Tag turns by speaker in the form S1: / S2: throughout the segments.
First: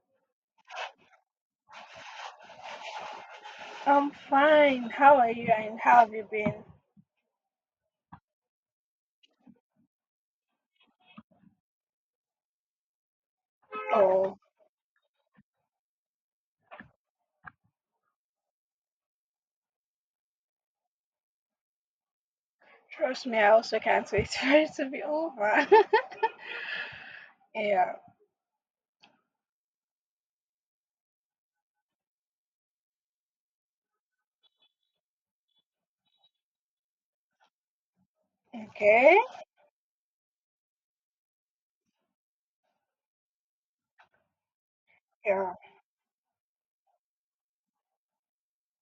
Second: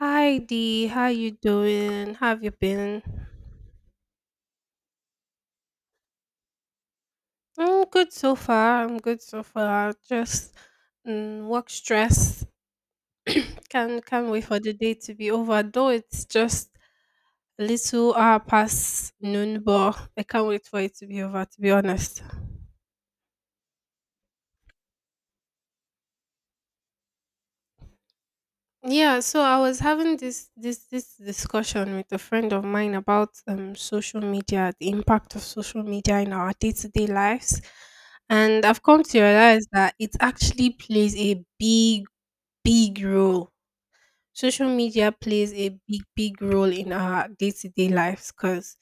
S1: Hi Dee, how you doing? How have you been?
S2: I'm fine. How are you and how have you been?
S1: I'm good so far. I'm good so far. Just work stress. Can't
S2: Oh,
S1: wait for the day to be over, though it's just a little hour past noon, but I can't wait for it to be over, to be honest.
S2: trust me, I also can't wait for it to be over. Yeah.
S1: Yeah, so I was having this discussion with a friend of mine about social media, the impact of social media in our day-to-day lives. And I've come
S2: Okay.
S1: to realize that it actually plays a big, big role. Social media plays
S2: Yeah.
S1: a big, big role in our day-to-day lives because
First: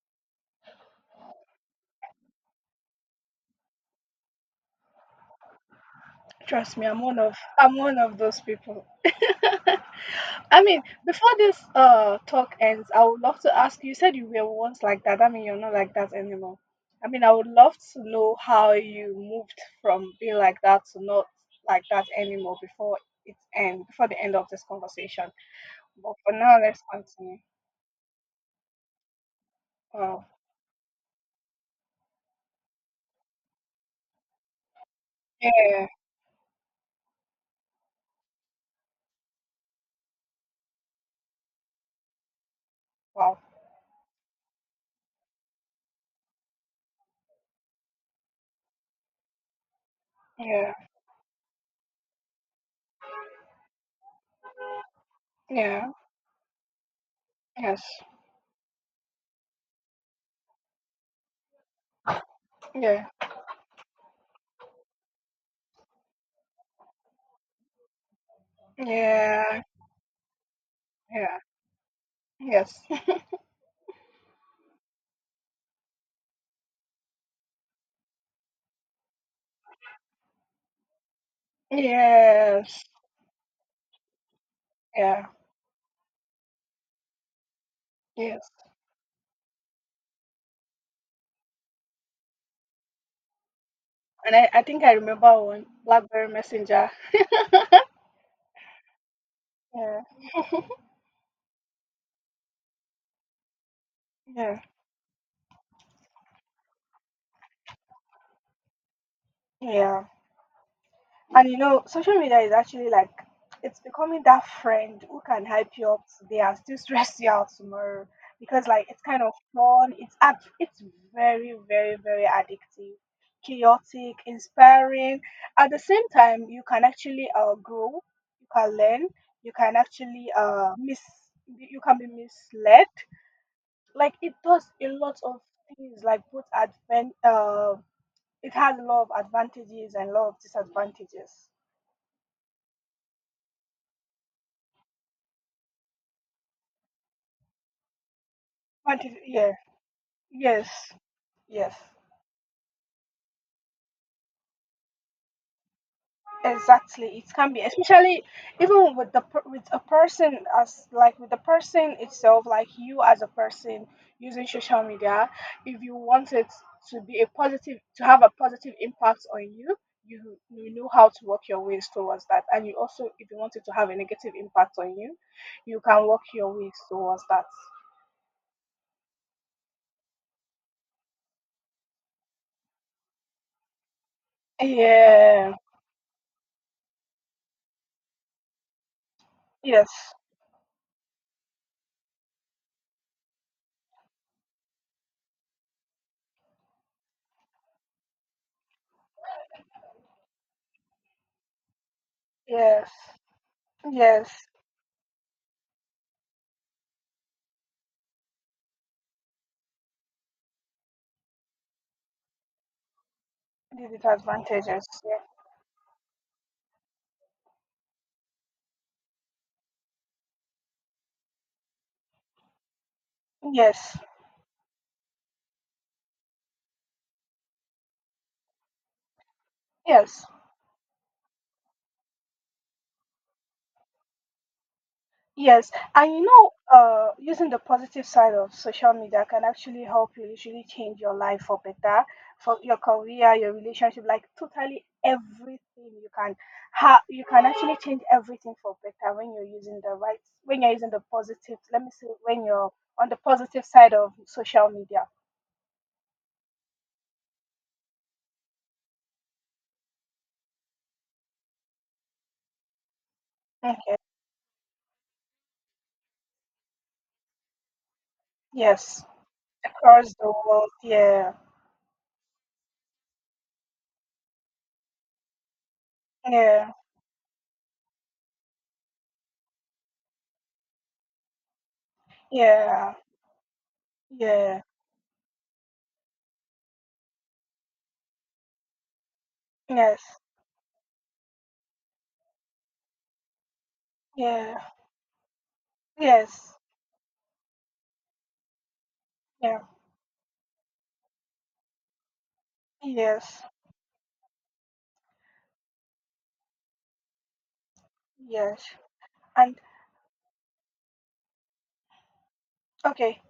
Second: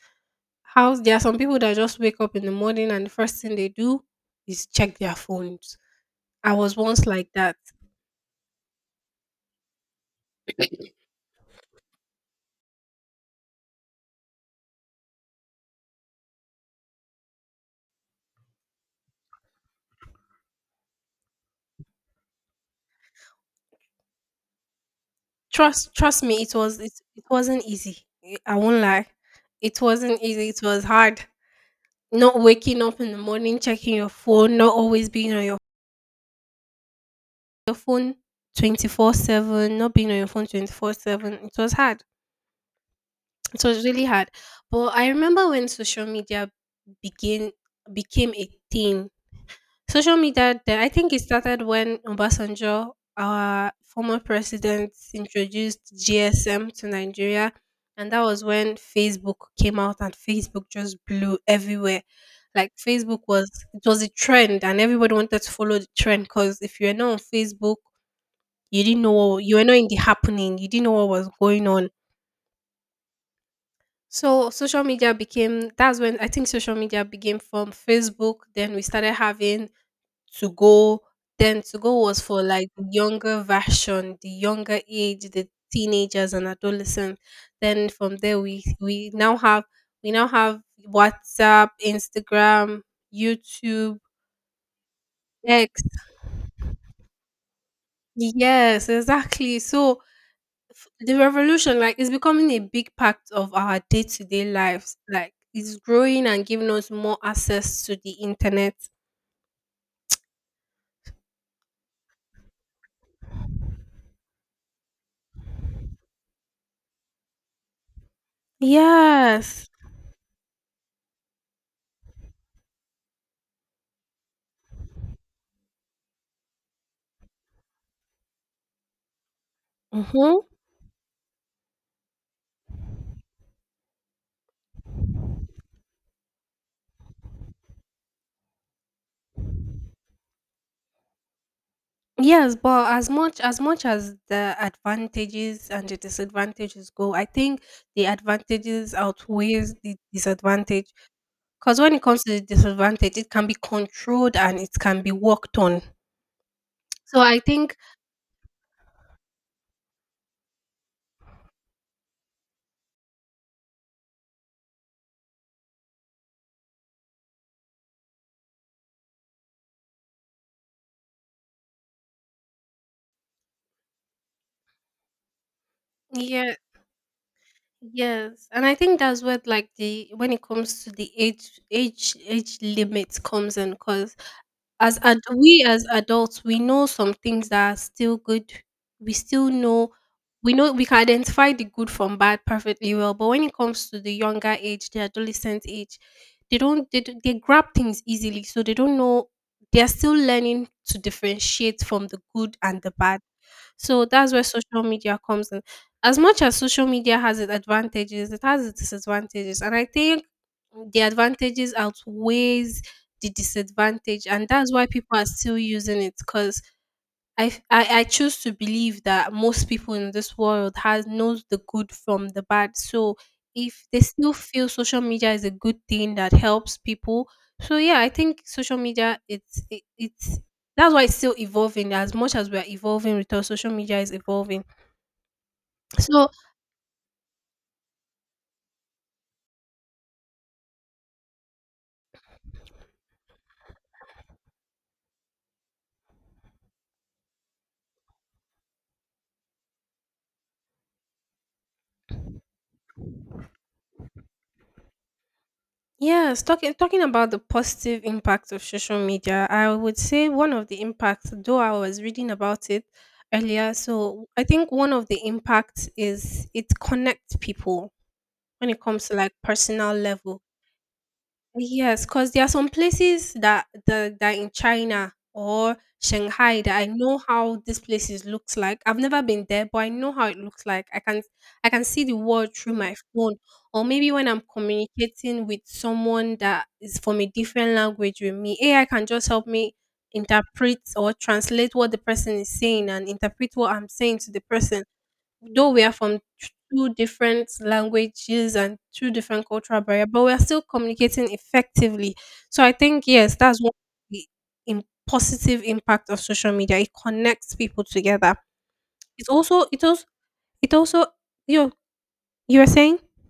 S1: how there are some people that just wake up in the morning and the first thing they do is check their phones. I was
S2: Trust me, I'm
S1: once
S2: one
S1: like
S2: of
S1: that.
S2: those people. I mean, before this talk ends, I would love to ask you, you said you were once like that. I mean you're not like that anymore. I mean I would love to know how you moved from being like that to not like that anymore before the end of this conversation.
S1: Trust
S2: But
S1: trust
S2: for
S1: me, it
S2: now,
S1: was
S2: let's
S1: it, it
S2: continue.
S1: wasn't easy. I won't lie. It wasn't
S2: Wow.
S1: easy. It was hard. Not waking up in the morning, checking your phone, not always being on your,
S2: Yeah.
S1: your phone 24/7, not being on your phone 24/7. It was hard.
S2: Wow.
S1: It was really hard. But I remember when social media began became a thing. Social media,
S2: Yeah.
S1: I think it started when Obasanjo, our former president, introduced
S2: Yeah.
S1: GSM to Nigeria.
S2: Yes.
S1: And that was when Facebook came out, and Facebook just blew everywhere. Like
S2: Yeah.
S1: Facebook was, it was a trend, and everybody wanted to follow the trend because if you were not on Facebook, you didn't know, you
S2: Yeah.
S1: were not in the happening, you didn't know what was
S2: Yeah.
S1: going on.
S2: Yes.
S1: So social media became, that's when I think social media became from Facebook. Then we started having to go. Then to go was for like
S2: Yes.
S1: the younger version, the younger
S2: Yeah.
S1: age, the teenagers and adolescents. Then from there,
S2: Yes.
S1: we now have WhatsApp, Instagram, YouTube,
S2: And I think I remember one
S1: X.
S2: Blackberry Messenger.
S1: Yes, exactly. So
S2: Yeah.
S1: the revolution, like, is becoming a big part of our day-to-day
S2: Yeah.
S1: lives, like it's growing and giving us more access to the internet.
S2: Yeah. And you know, social media is actually like it's becoming that friend who can hype you up today and still stress you out tomorrow because like it's kind of
S1: Yes.
S2: fun. It's very, very, very addictive, chaotic, inspiring. At the same time, you can actually grow, you can learn, you can actually
S1: Mm-hmm.
S2: uh miss you can be misled. Like it does a lot of things, like both advent it has a lot of advantages and a lot of disadvantages.
S1: Yes, but as much as the advantages and the disadvantages go, I think the advantages
S2: What is, yeah,
S1: outweighs the disadvantage.
S2: yes, yes,
S1: Because when it comes to the disadvantage, it can be controlled and it can be worked on.
S2: exactly.
S1: So
S2: It
S1: I
S2: can be,
S1: think,
S2: especially even with the with a person as like with the person itself, like you as a person using social media. If you want it to be a positive, to have a positive impact on you, you know how to work your ways towards that. And you also, if you want it to have a negative impact on you, you can work your
S1: yeah,
S2: ways towards that.
S1: yes, and I think that's what, like, the when it comes to the age limit comes in. Because
S2: Yeah.
S1: we as adults we know some things that are still good, we still
S2: Yes.
S1: know we know we can identify the good from bad perfectly well. But when it comes to the younger age, the adolescent age, they don't they, don't- they grab things easily, so they don't know, they're still learning to differentiate from the good and the
S2: Yes.
S1: bad. So
S2: Yes.
S1: that's where social media comes in. As much as social media has its advantages, it has its disadvantages, and I think the advantages outweighs the
S2: The
S1: disadvantage, and that's why
S2: disadvantages.
S1: people are still using it. Because I, f- I choose to believe that most people in this world has knows the good from the bad. So if
S2: Yes,
S1: they still feel social media is a good thing that helps people, so yeah, I think social media, it's it,
S2: yes,
S1: it's that's why it's still evolving. As much as we're evolving, with our social media is evolving.
S2: yes. And you
S1: So
S2: know, using the positive side of social media can actually help you literally change your life for better, for your career, your relationship, like totally everything you can ha you can actually change everything for better when you're using the right when you're using the positive, let me say when you're on the positive side of social media.
S1: yes, talking about the positive impact of social media, I would say one of the impacts, though I was reading about it earlier,
S2: Okay.
S1: so I think one of the impacts is it connects people when it
S2: Yes.
S1: comes to, like, personal
S2: Across the
S1: level.
S2: world, yeah.
S1: Yes, cause there are some places that the that in China or Shanghai,
S2: Yeah.
S1: that I know how these places looks like. I've never been there, but I know how it looks like. I can see the world through my
S2: Yeah.
S1: phone, or maybe when I'm
S2: Yeah.
S1: communicating with someone that is from a different language with me, AI can just help me
S2: Yes.
S1: interpret or translate what the person is saying and interpret what I'm saying to the
S2: Yeah.
S1: person. Though we are from
S2: Yes.
S1: two different languages and two different
S2: Yeah.
S1: cultural barrier, but we are still communicating effectively. So I think, yes,
S2: Yes,
S1: that's one of the positive impact of social media. It connects people together.
S2: yes,
S1: It's
S2: and
S1: also it also it also you know, you were saying.
S2: okay.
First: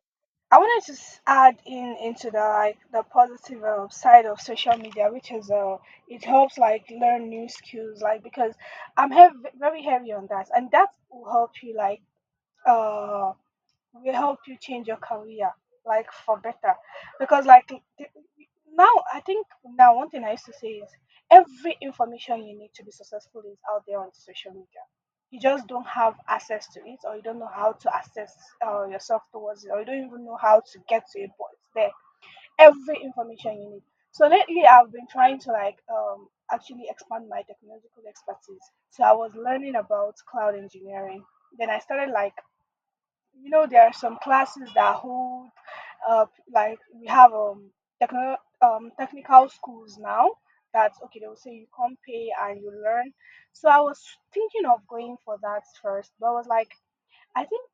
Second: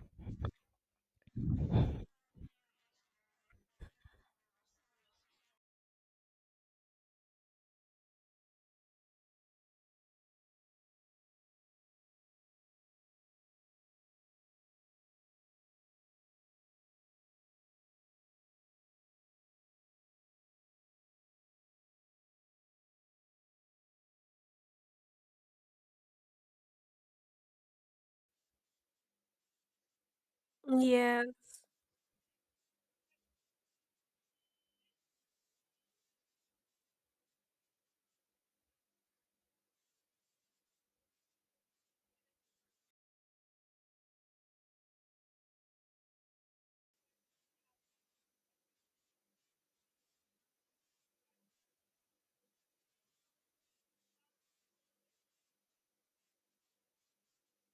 S2: I wanted to add in into the like the positive side of social media, which is it helps like learn new skills, like because I'm hev- very heavy on that, and that will help you like uh will help you change your career like for better because now i think now one thing I used to say is every information you need to be successful is out there on social media. You just don't have access to it or you don't know how to access yourself towards it or you don't even know how to get to
S1: Yeah.
S2: it, but it's there. Every information you need. So lately I've been trying to like actually expand my technological expertise. So I was learning about cloud engineering, then I started like, you know, there are some classes that hold, uh, like we have technical schools now, that okay, they will say you come pay and you learn. So I was thinking of going for that first, but I was like, I think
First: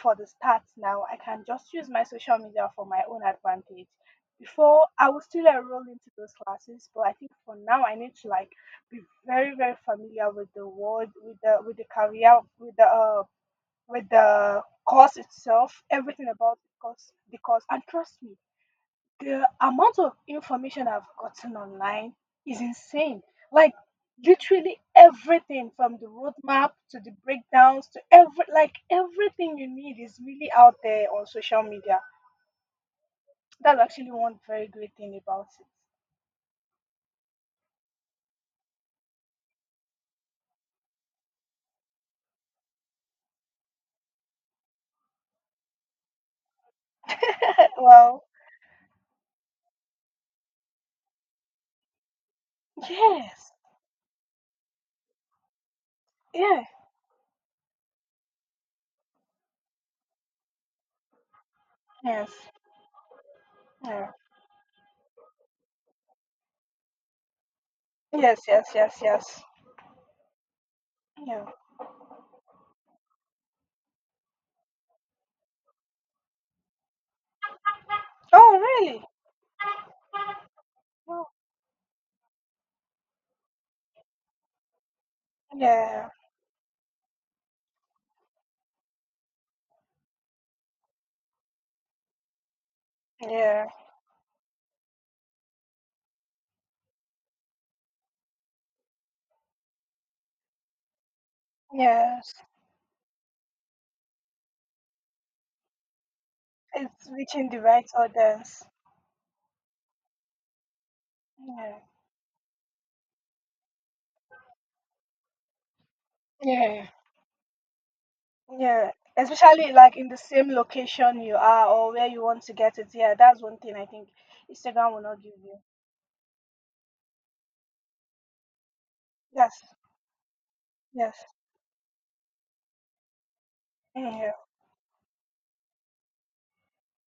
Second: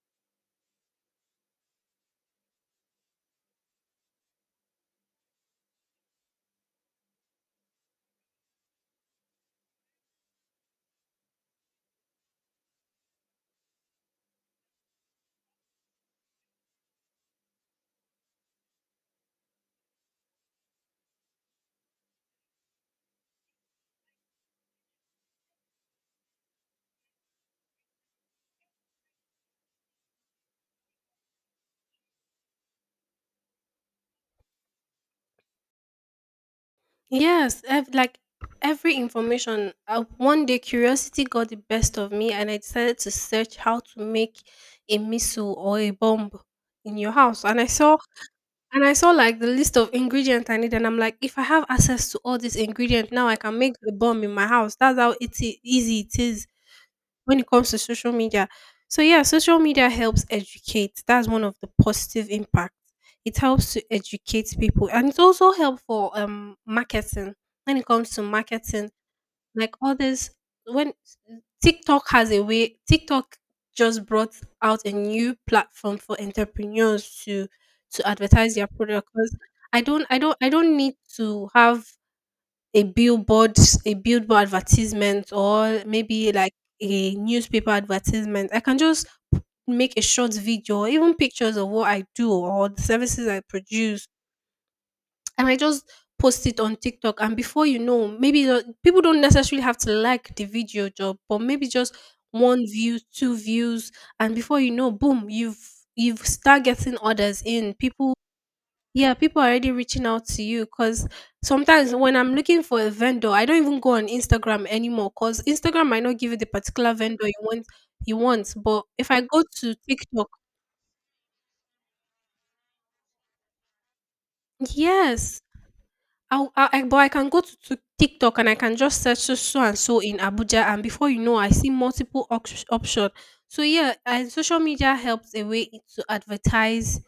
S2: for the start now I can just use my social media for my own advantage. Before I will still enroll into those classes, but I think for now I need to like be very very familiar with the world, with the career, with the with the course itself, everything about the course. Because, and trust me, the amount of information I've gotten online is insane. Like, literally everything from the roadmap to the breakdowns to every, like, everything you need is really out there on social media. That's actually one very great thing about
S1: Yes, like every information, one day curiosity got the best of me and I decided to search how to make a missile or a bomb in your house. and i
S2: it.
S1: saw
S2: Well,
S1: And I saw, like, the list of ingredients I need, and I'm like, if I have access to all these ingredients now, I
S2: yes,
S1: can make a bomb in my house. That's how it's easy it is
S2: yeah,
S1: when it comes to social media. So yeah, social media helps educate. That's one of the positive
S2: yes,
S1: impacts. It helps to
S2: yeah,
S1: educate people, and it's also helpful for marketing. When it comes to
S2: yes, yes,
S1: marketing,
S2: yes, yes.
S1: like all this, when
S2: Yeah.
S1: TikTok just brought out a new platform for entrepreneurs to advertise
S2: Oh,
S1: their
S2: really?
S1: product. Cause I don't need
S2: Oh,
S1: to have a billboard a billboard advertisement, or
S2: yeah,
S1: maybe like a newspaper advertisement. I can just make a short video or even pictures of what I do or the services I
S2: yeah.
S1: produce. I might just post it on TikTok, and before you know, maybe people don't necessarily have to like the video job, but maybe just
S2: Yes,
S1: one view, two views, and before you know, boom, you've start getting
S2: it's
S1: others
S2: reaching the
S1: in.
S2: right
S1: People,
S2: audience.
S1: yeah, people are already reaching out to you because
S2: Yeah.
S1: sometimes when I'm looking for a vendor, I don't even go on Instagram anymore because Instagram might not give you the
S2: Yeah.
S1: particular vendor you want. But
S2: Yeah,
S1: if I go
S2: especially
S1: to
S2: like in the
S1: TikTok,
S2: same location you are or where you want to get it. Yeah, that's one thing I think Instagram will not give
S1: yes,
S2: you.
S1: i but I can go to TikTok, and I can just search so so
S2: Yes,
S1: and so in Abuja, and before
S2: yes,
S1: you know, I see multiple options. So yeah, and
S2: mm,
S1: social media helps a way it to advertise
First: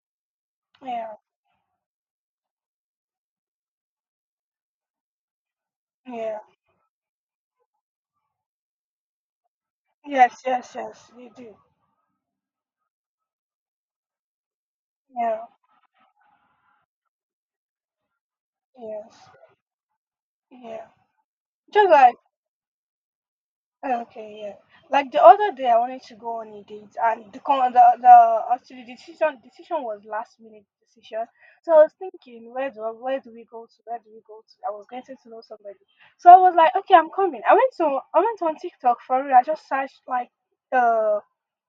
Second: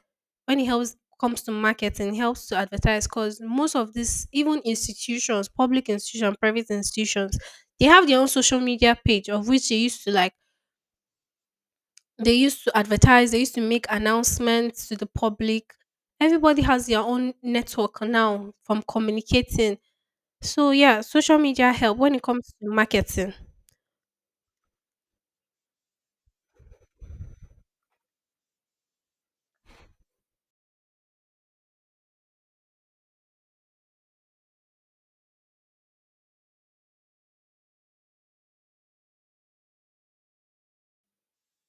S1: when it helps
S2: yeah,
S1: comes to marketing, helps to advertise because most of these even institutions, public
S2: yeah,
S1: institutions,
S2: yeah,
S1: private institutions, they have their own social media page of which
S2: yes, yes, yes, you do.
S1: they used to advertise, they used to make announcements to the
S2: Yeah,
S1: public. Everybody has their own network now from
S2: yes,
S1: communicating. So,
S2: yeah.
S1: yeah, social media
S2: Just
S1: help when
S2: like
S1: it comes to marketing.
S2: okay, yeah. Like the other day, I wanted to go on a date, and the con- the actually the decision was last minute decision. So I was thinking, where do where do we go to? Where do we go to? I was getting to know somebody, so I was like, okay, I'm coming. I went on TikTok for real. I just searched like uh,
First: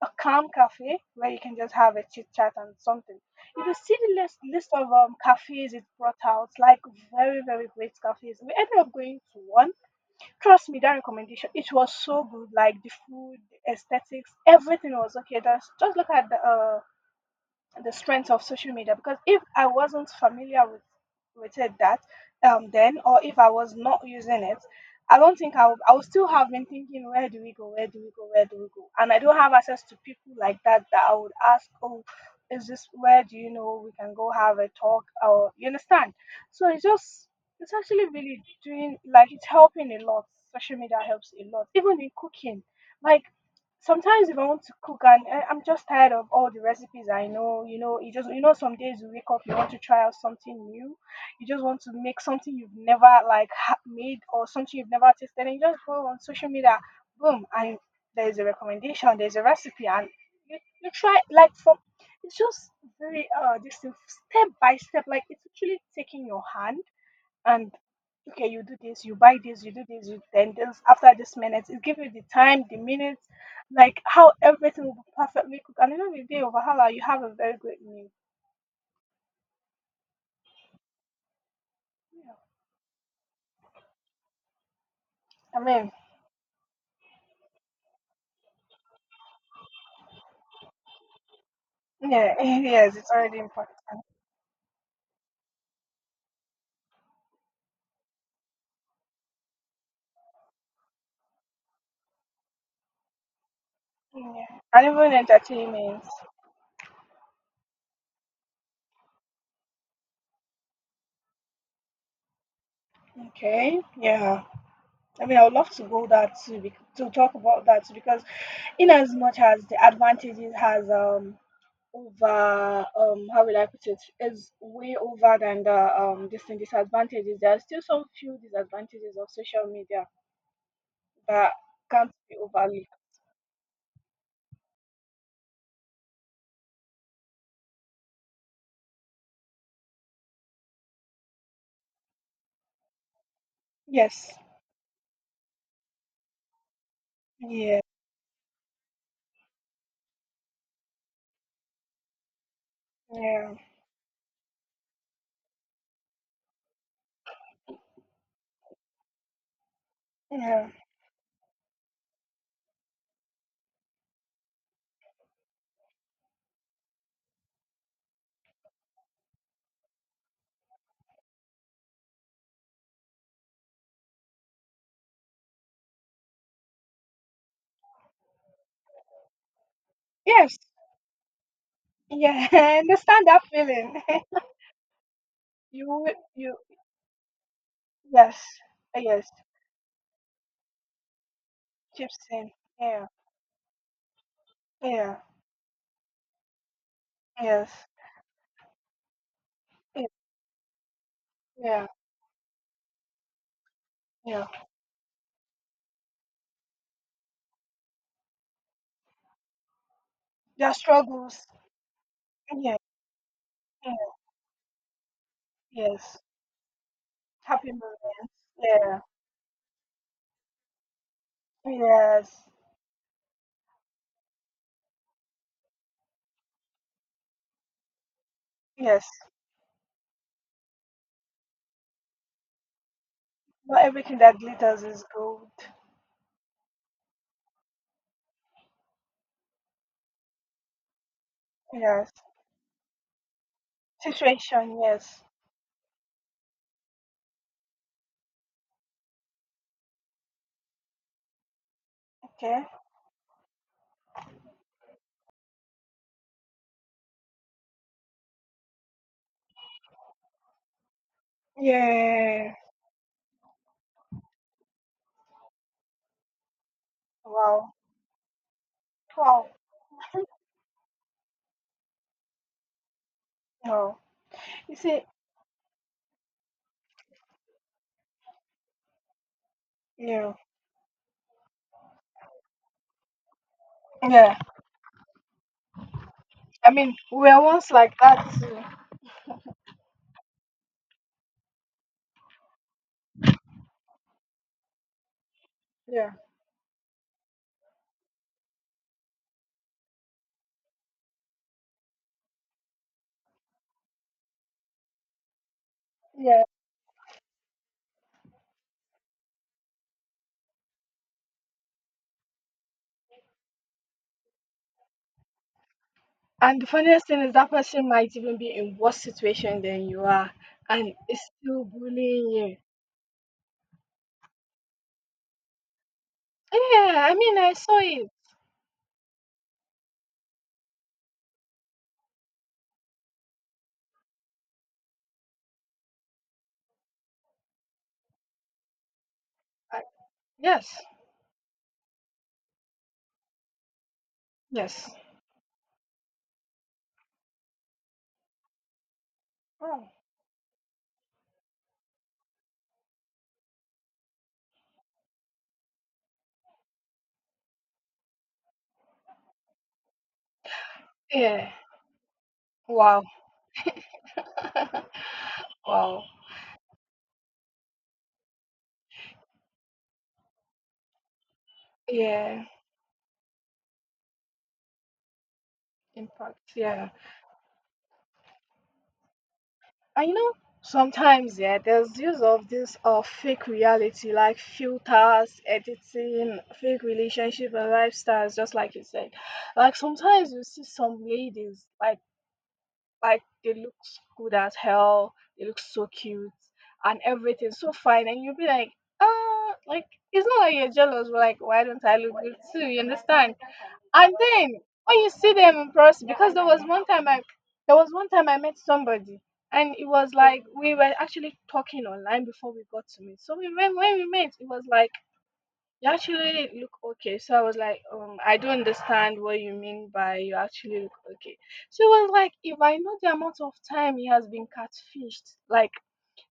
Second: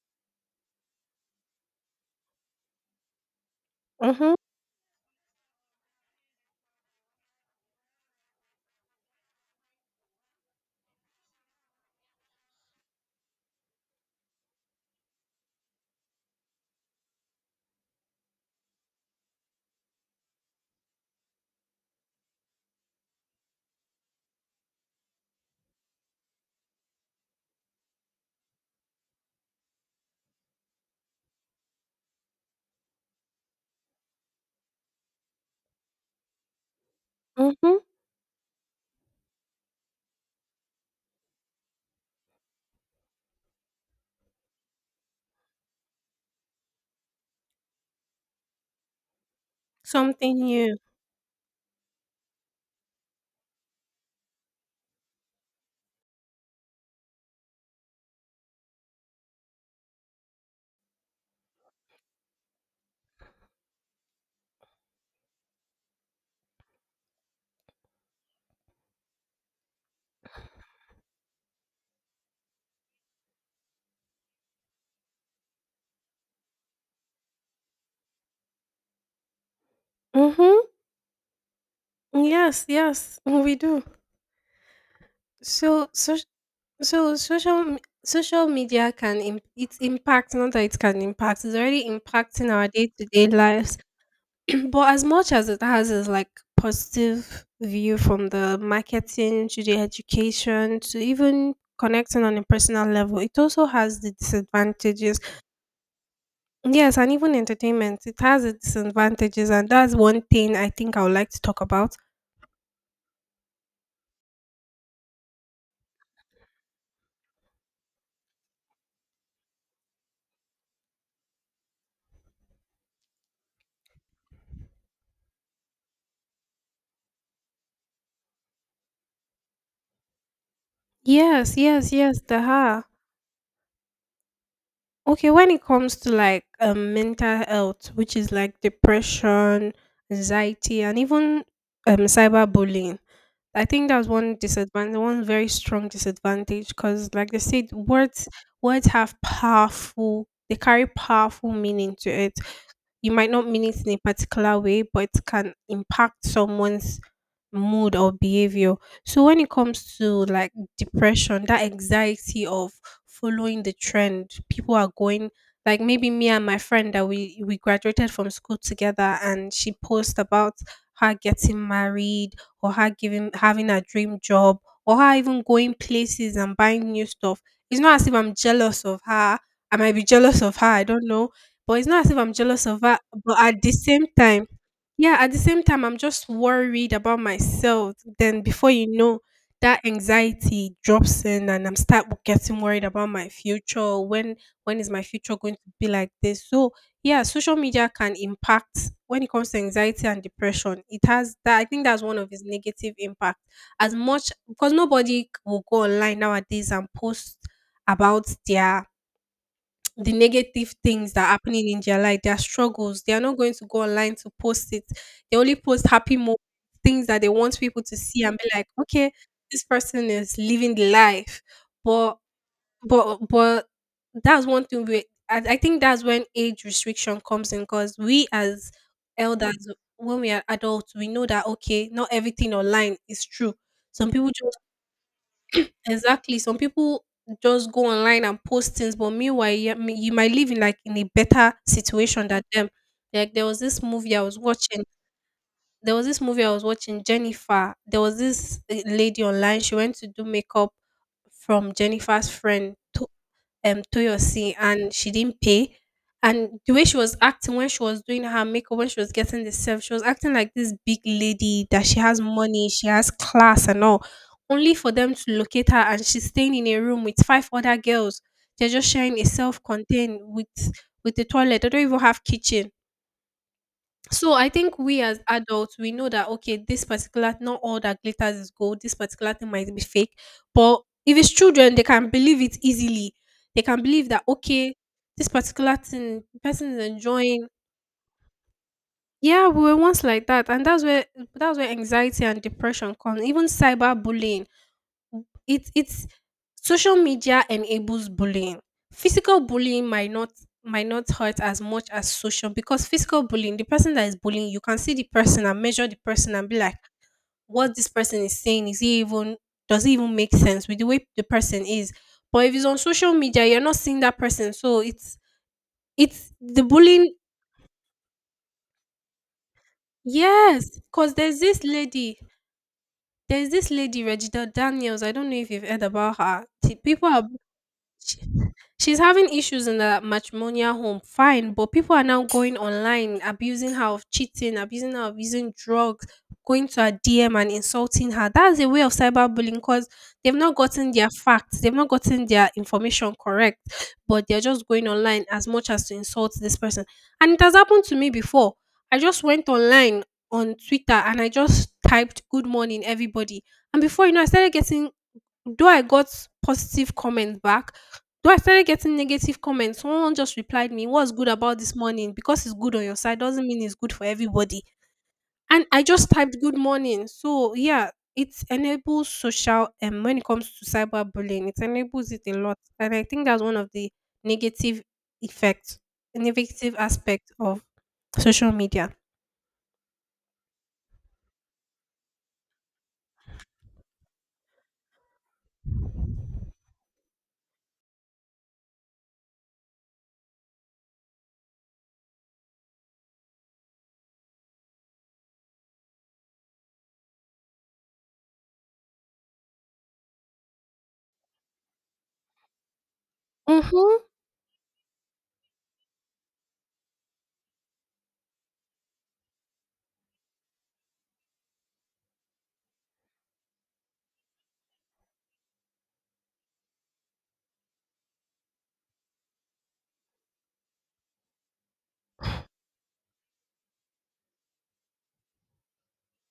S2: a calm cafe where you can just have a chit chat and something. If you see the
S1: Mhm.
S2: list of cafes it brought out, like very very great cafes. We ended up going to one. Trust me, that recommendation, it was so good. Like the food, the aesthetics, everything was okay. Just look at the strength of social media, because if I wasn't familiar with it that then or if I was not using it, I don't think I would still have been thinking where do we go, where do we go, where do we go, and I don't have access to people like that that I would ask, oh, is this where do you know we can go have a talk, or you understand, so it's just it's
S1: Mhm.
S2: actually really doing like it's helping a lot. Social media helps a lot even in cooking. Like sometimes if I want to cook and I'm just tired of all the recipes I know, you just you know some days you wake up you want to try out
S1: Something
S2: something
S1: new.
S2: new, you just want to make something you've never made or something you've never tasted, and you just go on social media, boom, and there's a recommendation, there's a recipe, and you, you try like from it's just very this thing, step by step, like it's actually taking your hand and okay you do this you buy this you do this you then this after this minute it gives you the time the minutes, like how everything will be perfectly cooked, and even the day of Wahala, you have a very great meal.
S1: Mhm. Yes, yes, we do.
S2: Yeah. I
S1: So,
S2: mean
S1: so, so, social media can its impact. Not that it can impact. It's already
S2: yeah.
S1: impacting our day
S2: Yes,
S1: to
S2: it's
S1: day
S2: already important.
S1: lives. But as much as it has is like positive view from the marketing to the education to even connecting on a personal level, it also has the
S2: Yeah. And even
S1: disadvantages.
S2: entertainment.
S1: Yes, and even entertainment, it has its advantages, and that's one thing I think I would like to talk about.
S2: Okay, yeah. I mean I would love to go that too, to talk about that too, because in as much as the advantages has over how will I put it, is way over than the this thing disadvantages. There are still some few disadvantages of social media that
S1: Yes, yes,
S2: can't
S1: yes,
S2: be
S1: the ha.
S2: overlooked.
S1: Okay, when it comes to, like, mental health, which is like depression, anxiety, and even cyberbullying, I think that's
S2: Yes.
S1: one disadvantage, one very strong disadvantage, because like they said,
S2: Yeah.
S1: words have powerful, they carry powerful meaning to it. You might not
S2: Yeah.
S1: mean it in a particular way, but it can impact someone's mood or behavior. So when it comes to like
S2: Yeah.
S1: depression, that anxiety of following the trend, people are going, like, maybe me and my friend that we graduated from school together, and she posts about her getting married, or her giving having a dream job, or her even going places and buying new stuff. It's not as if I'm jealous of her. I might be jealous of
S2: Yes.
S1: her. I don't know, but it's not as if I'm
S2: Yeah.
S1: jealous of
S2: I
S1: her,
S2: understand
S1: but
S2: that
S1: at the
S2: feeling.
S1: same time, yeah, at the same time,
S2: you
S1: I'm
S2: will-
S1: just
S2: you
S1: worried about myself. Then
S2: yes.
S1: before you know,
S2: Yes.
S1: that anxiety drops in, and I'm start
S2: Keep saying.
S1: getting worried
S2: Yeah.
S1: about my future. When is my
S2: Yeah.
S1: future going to be like this? So yeah, social
S2: Yes.
S1: media can impact when it comes to anxiety
S2: Yeah.
S1: and depression. It has that. I think
S2: Yeah.
S1: that's one of its negative impact. As much
S2: Yeah.
S1: because nobody will go online nowadays and post about the
S2: Their
S1: negative things that are
S2: struggles.
S1: happening in their life, their
S2: Yeah.
S1: struggles. They are not going to go
S2: Yeah.
S1: online to post it. They only post happy
S2: Yes.
S1: moments, things that they want
S2: Happy
S1: people to see
S2: moments.
S1: and be like,
S2: Yeah.
S1: okay, this person is living the life. But
S2: Yes.
S1: but that's one thing we, I think that's when age restriction comes in. Because we as
S2: Yes.
S1: elders, when we are adults, we know that, okay, not everything online is true.
S2: Not
S1: Some
S2: everything
S1: people
S2: that
S1: just.
S2: glitters is gold.
S1: Exactly. Some people just go online and post things, but meanwhile, you might live in like in a better
S2: Yes.
S1: situation than them. Like there was this movie I was
S2: Situation,
S1: watching.
S2: yes.
S1: There was this movie I was watching. Jennifer. There was this lady online. She went to do makeup from Jennifer's
S2: Okay.
S1: friend Toyosi, and she didn't pay. And the way she was acting when she was doing her makeup, when she was getting the self, she was acting like this big lady that she has
S2: Yeah.
S1: money, she has class and all. Only for them to locate her and she's staying in a room with five
S2: Wow.
S1: other girls. They're just sharing a
S2: Wow.
S1: self contained with the toilet. They don't even have kitchen.
S2: Wow.
S1: So I
S2: You
S1: think we
S2: see,
S1: as adults we know that okay, this particular, not all that glitters is gold. This particular thing might be fake,
S2: yeah.
S1: but if it's children, they can believe it easily. They can believe that
S2: Yeah.
S1: okay, this particular thing the person
S2: I
S1: is
S2: mean, we are
S1: enjoying.
S2: once like that too.
S1: Yeah, we were once like that, and that's where anxiety and depression come. Even cyberbullying, it's
S2: Yeah.
S1: social media enables bullying. Physical bullying might not, might not hurt as much as social, because physical bullying, the person that is bullying, you can see the person and measure the person
S2: Yeah.
S1: and be like, what this person is saying, is he even, does it even make sense with the way the person is? But if it's on social media, you're not seeing that person. So it's
S2: And
S1: the
S2: the funniest
S1: bullying.
S2: thing is that person might even be in worse situation than you are
S1: Yes,
S2: and
S1: because
S2: is still bullying you.
S1: there's this lady, Regina Daniels. I don't know if you've heard about her. She-
S2: Yeah,
S1: people
S2: I
S1: are,
S2: mean I saw it.
S1: she's having issues in the matrimonial home, fine, but people are now going online, abusing her of cheating, abusing her of using drugs, going to her DM and insulting her. That's a way of cyberbullying
S2: I,
S1: because they've not
S2: yes.
S1: gotten their facts, they've not gotten their information correct, but they're just going
S2: Yes.
S1: online as much as to insult this person. And it has happened to me before. I just went
S2: Oh.
S1: online on Twitter and I just typed good morning everybody. And before you know, I started getting, though I got positive comments back, though I started getting negative comments, someone just replied me, "What's good
S2: Yeah.
S1: about this morning? Because it's good on your
S2: Wow.
S1: side doesn't mean it's good for everybody." And I
S2: Wow.
S1: just typed "good morning." So yeah, it enables social and when it comes to cyberbullying, it enables it a
S2: Yeah.
S1: lot, and I think that's one of the negative effects,
S2: Impact.
S1: negative
S2: Yeah.
S1: aspect of social media.
S2: And you know, sometimes yeah, there's use of this fake reality like filters, editing, fake relationship and lifestyles, just like you said. Like sometimes you see some ladies like they look good as hell, they look so cute and everything so fine, and you'll be like, ah, like it's not like you're jealous, but like why don't I look good too? You understand?
S1: Mm-hmm.
S2: And then when you see them in person, because there was one time I met somebody, and it was like we were actually talking online before we got to meet. So we when we met, it was like you actually look okay. So I was like, I don't understand what you mean by you actually look okay. So it was like if I know the amount of time he has been catfished, like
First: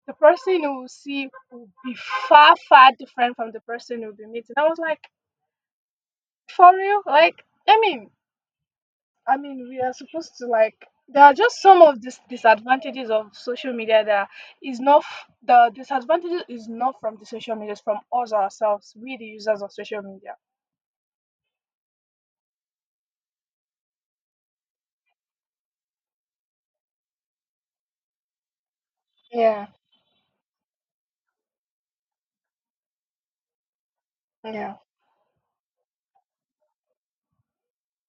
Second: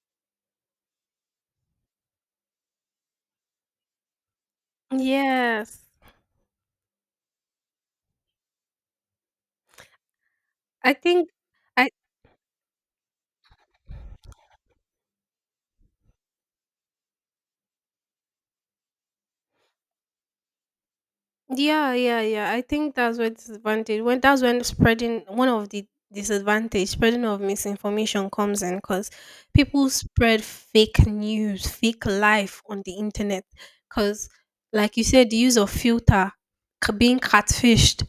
S2: the person who will see will be far, far different from the person who'll be meeting. I was like,
S1: Yes,
S2: for real? Like, I mean, I mean, we are supposed to like.
S1: I
S2: There
S1: think
S2: are just some
S1: I,
S2: of these disadvantages of social media. That is not f- the disadvantages is not from the social media, it's from us ourselves, we the users of social media.
S1: yeah, yeah, yeah. I think that's when spreading, one of the disadvantage, spreading of misinformation comes in because
S2: Yeah,
S1: people spread fake news, fake life on the internet. Because,
S2: yeah,
S1: like you said, the use of filter, being catfished.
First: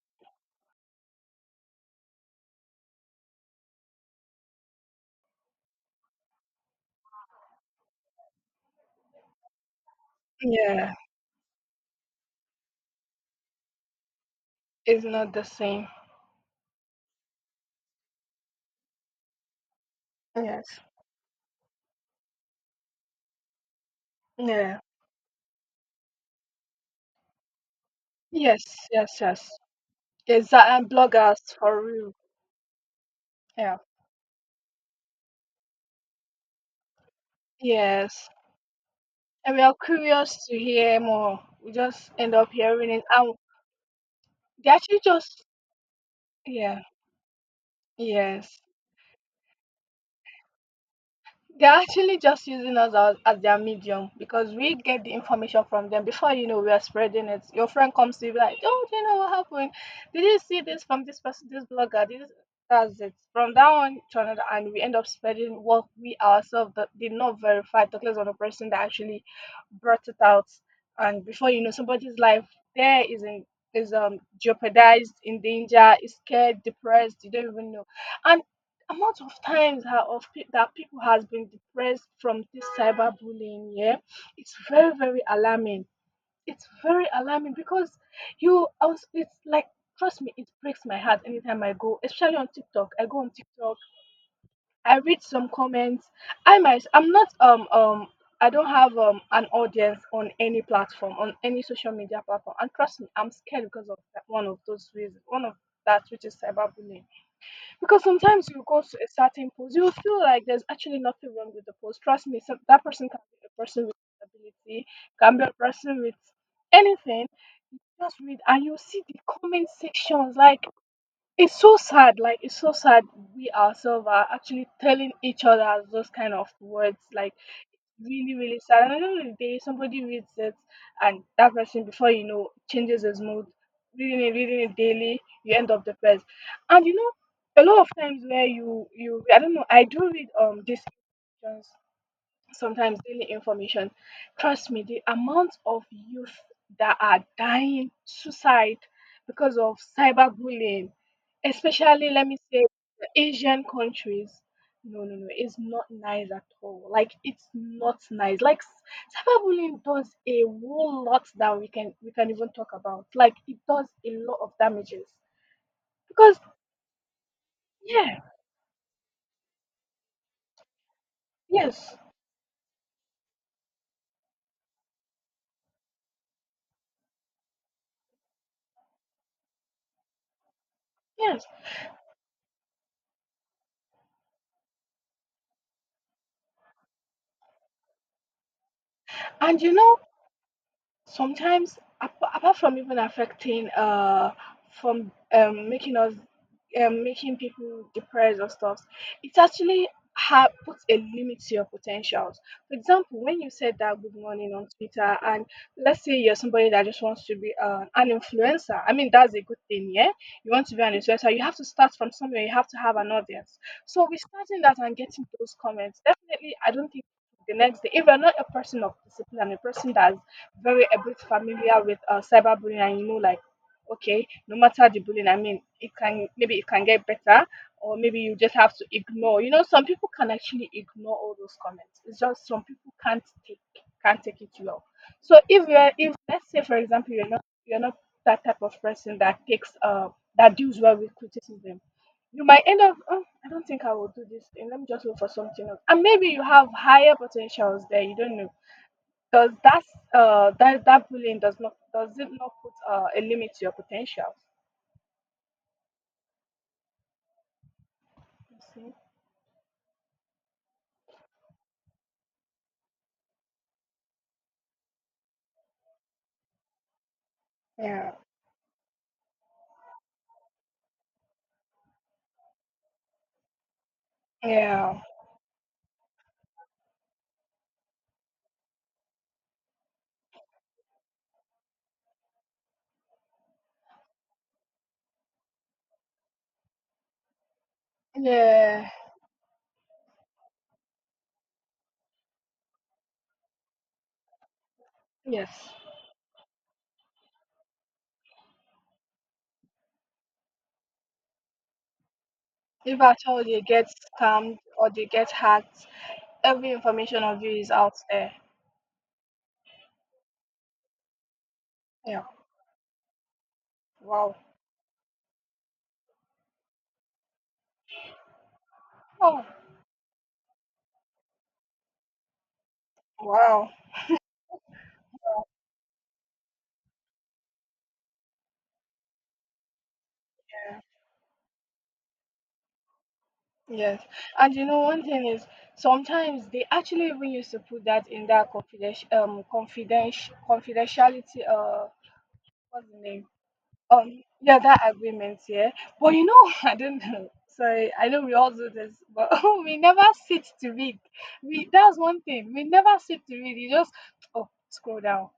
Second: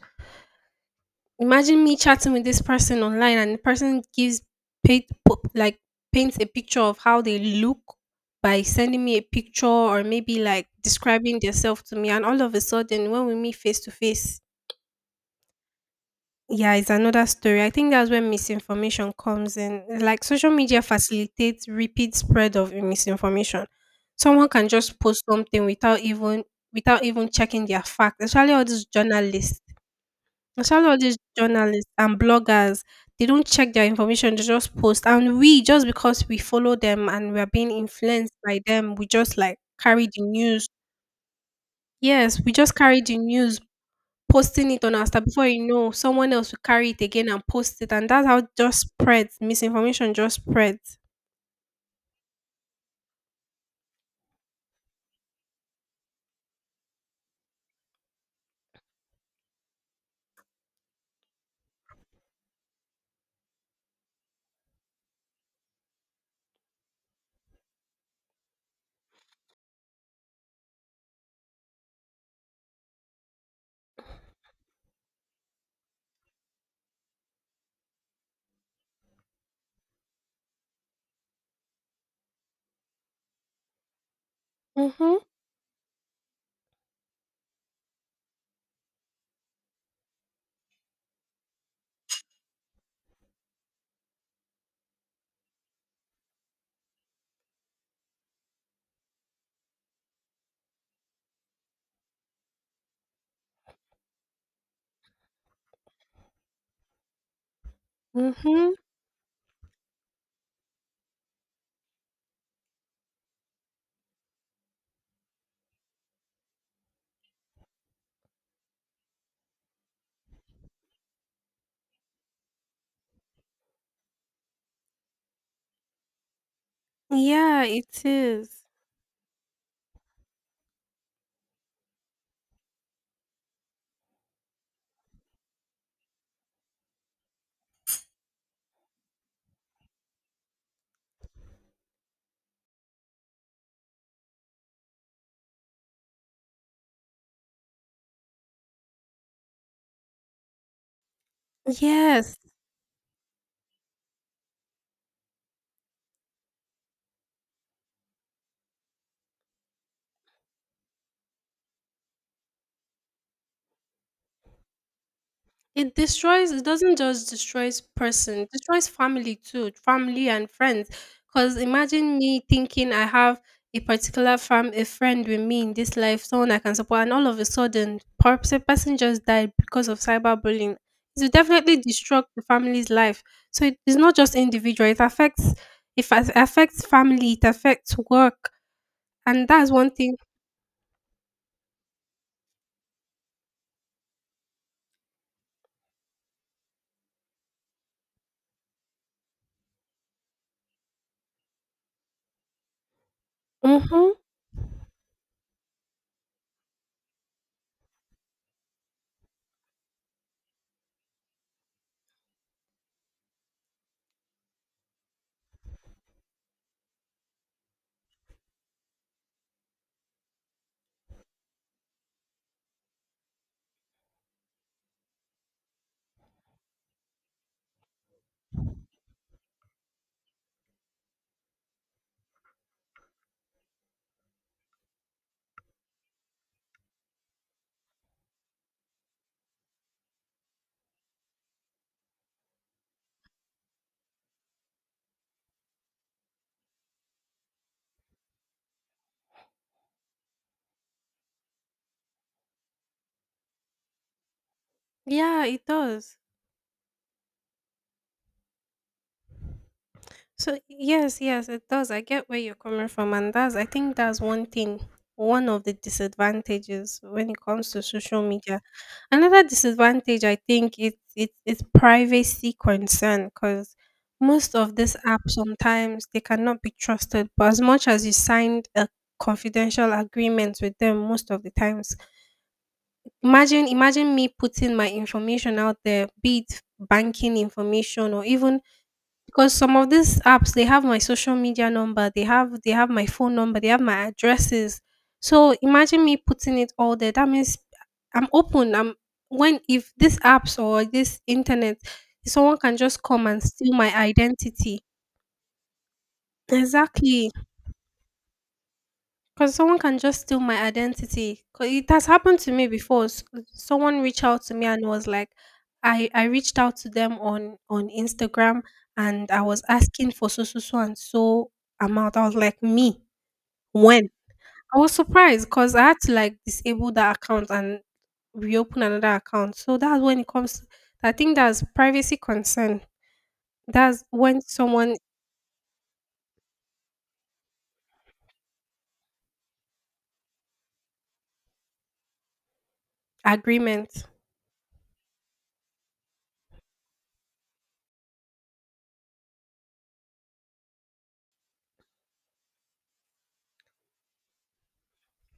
S1: Imagine me chatting with this person online and the person gives paint po- like paints a picture of how they look by sending me a picture or maybe like
S2: yeah,
S1: describing themselves to me, and all of a sudden when we meet face to face.
S2: it's not the same.
S1: Yeah, it's another story. I think that's where misinformation comes in. Like, social
S2: Yes,
S1: media facilitates repeat spread of misinformation. Someone can
S2: yeah.
S1: just post something without even, without even checking their facts. Especially all
S2: Yes,
S1: these
S2: yes, yes.
S1: journalists.
S2: Exactly.
S1: Especially
S2: And
S1: all these
S2: bloggers for
S1: journalists
S2: real.
S1: and bloggers. They don't check
S2: Yeah,
S1: their information, they just post. And we just, because we follow them and we are being
S2: yes.
S1: influenced by them, we just
S2: And
S1: like
S2: we are
S1: carry the
S2: curious to
S1: news.
S2: hear more. We just end
S1: Yes, we
S2: up
S1: just
S2: hearing
S1: carry
S2: it.
S1: the
S2: And
S1: news,
S2: they
S1: posting it on
S2: actually
S1: our status.
S2: just,
S1: Before you know, someone else will
S2: yeah,
S1: carry it again and post it, and that's how it
S2: yes.
S1: just spreads. Misinformation just spreads.
S2: They're actually just using us as their medium because, we get the information from them before you know, we're spreading it. Your friend comes to you, be like, "Oh, do you know what happened? Did you see this from this person, this blogger?" This That's it. From that one to another, and we end up spreading what we ourselves that did not verify, talking on the person that actually brought it out. And before you know, somebody's life there is in is jeopardized, in danger, is scared, depressed, you don't even know. And amount of times that that people has been depressed from this cyberbullying, yeah, it's very
S1: Mhm.
S2: very alarming. It's very alarming because it's like, trust me, it breaks my heart. Anytime I go, especially on TikTok, I go on TikTok, I read some comments. I might i'm not um um I don't have an audience on any platform, on any social media platform, and trust me, I'm scared because of that, one of those reasons, one of that which is cyberbullying. Because sometimes you
S1: Mhm.
S2: go to a certain post, you will feel like there's actually nothing wrong with the post. Trust me, that person can be a person with disability, can be a person with anything. Just read, and you see the comment sections. Like, it's so sad. Like, it's so sad. We ourselves are actually telling each other those kind of words. Like,
S1: Yeah, it
S2: really, really
S1: is.
S2: sad. And I don't know if somebody reads it and that person, before you know, changes his mood. Reading it, reading it daily, you end up depressed. And you know, a lot of times where you, I don't know, I do read these sometimes daily information. Trust me, the amount of youth that are dying suicide because of cyberbullying, especially let
S1: Yes.
S2: me say the Asian countries. No, no, no, it's not nice at all. Like, it's not nice. Like, cyberbullying does a whole lot that we can even talk about. Like, it does a lot of damages.
S1: It
S2: Because
S1: destroys, it doesn't just destroys
S2: yeah,
S1: person, it destroys family too, family and friends. Cause
S2: yes,
S1: imagine me thinking I have a particular fam a friend with me in this life, someone I can support, and all of a sudden a person just died because of cyberbullying. It will
S2: yes.
S1: definitely destruct the family's life. So it is not just individual, it affects, affects family, it affects work. And
S2: And
S1: that's
S2: you
S1: one
S2: know,
S1: thing.
S2: sometimes apart from even affecting from making us making people depressed or stuff, it actually puts a limit to your potentials. For example, when you said that
S1: Mm-hmm.
S2: good morning on Twitter, and let's say you're somebody that just wants to be an influencer, I mean, that's a good thing, yeah. You want to be an influencer, you have to start from somewhere, you have to have an audience. So we starting that and getting those comments, definitely, I don't think the next day, if you're not a person of discipline, a person that's very a bit familiar with cyberbullying, and you know, like, okay, no matter the bullying, I mean, it can, maybe it can get better, or maybe you just have to ignore, you know, some people can actually ignore all those comments, it's just some people can't take it well. So if you're, if let's say, for example, you're not, you're not that type of person that takes that deals well with criticism, you might end up, "Oh, I don't think I will do this thing, let me just look for something else," and maybe you have higher potentials there, you don't know. Does that, that bullying, does not does it not put a limit to your potential?
S1: Yeah, it does.
S2: You see?
S1: So yes, yes, it does. I get where you're coming from, and that's, I think that's one thing, one of the disadvantages when it comes to
S2: Yeah.
S1: social media. Another disadvantage, I think, it's privacy concern, because most of these
S2: Yeah.
S1: apps sometimes they cannot be trusted. But as much as you signed a confidential agreement with them, most of the times, imagine me putting my information out there, be it banking information or even,
S2: Yeah.
S1: because some of these apps they have my social media number, they have my phone number, they have my addresses. So
S2: Yes.
S1: imagine me putting it all there, that means I'm open, I'm, when if these apps or this internet, someone can
S2: If
S1: just
S2: at
S1: come and
S2: all you
S1: steal
S2: get
S1: my
S2: scammed
S1: identity.
S2: or you get hacked, every information
S1: Exactly.
S2: of you is out there.
S1: 'Cause someone can just steal my identity. 'Cau it has
S2: Yeah.
S1: happened to me before. S someone reached
S2: Wow.
S1: out to me and was like, I reached out to them on Instagram and I
S2: Oh.
S1: was asking for so, so, so and so amount. I was like, "Me?
S2: Wow.
S1: When?" I was surprised, cause I had to, like, disable that account and reopen another account. So that's when it comes, I think that's privacy concern. That's
S2: Yes.
S1: when
S2: And you know,
S1: someone,
S2: one thing is, sometimes they actually even used to put that in that confidentiality, uh, what's the name?
S1: agreement.
S2: Yeah, that agreement, yeah. But you know, I don't know. Sorry, I know we all do this, but we never sit to read. We That's one thing. We never sit to read. You just, oh, scroll down,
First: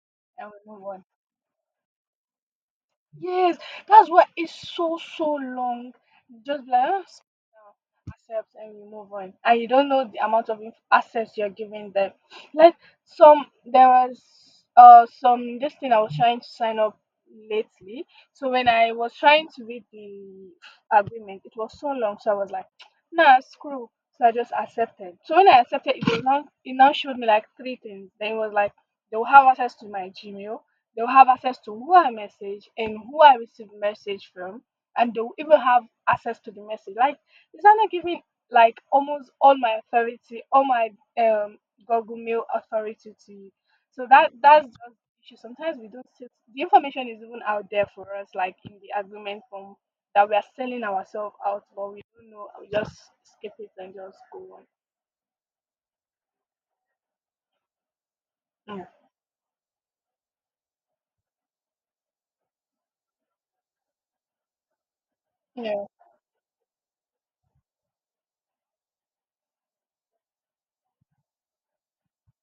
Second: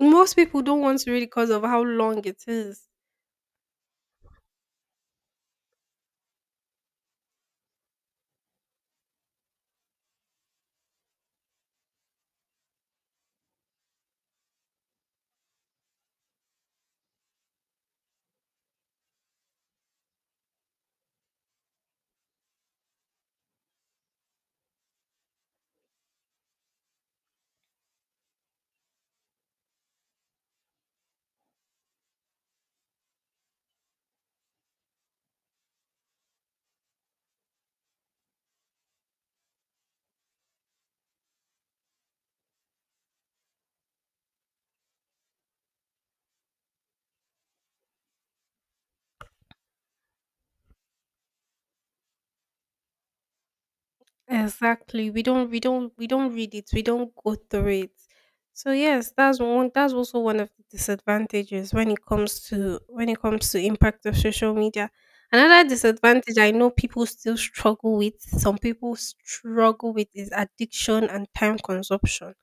S1: Most
S2: and
S1: people
S2: we
S1: don't
S2: move
S1: want
S2: on.
S1: to read because of how long it is.
S2: Yes, that's why it's so long. Just be like, "Ah, accept," and you move on, and you don't know the amount of access you're giving them. Like, some there was some, this thing I was trying to sign up lately. So when I was trying to read the agreement, it was so long. So I was like, "Nah, screw." So I just accepted. So when I accepted, it was not. It now showed me like three things. Then it was like, they will have access to my Gmail, they'll have access to who I message and who I receive message from, and they'll even have access to the message. Like, is that not giving like almost all my authority, all my um Google Mail authority to you? So that that's just the issue. Sometimes we don't see. The information is even out there for us, like in the agreement form, that we are selling ourselves out, but we don't know. We just skip it and just go
S1: Exactly. We don't read it. We don't go through it. So
S2: on. Yeah.
S1: yes, that's one, that's also one of the disadvantages when it comes to, when it comes to impact of social media. Another
S2: Yeah,
S1: disadvantage I know people still struggle with, some people struggle with, is addiction and time consumption.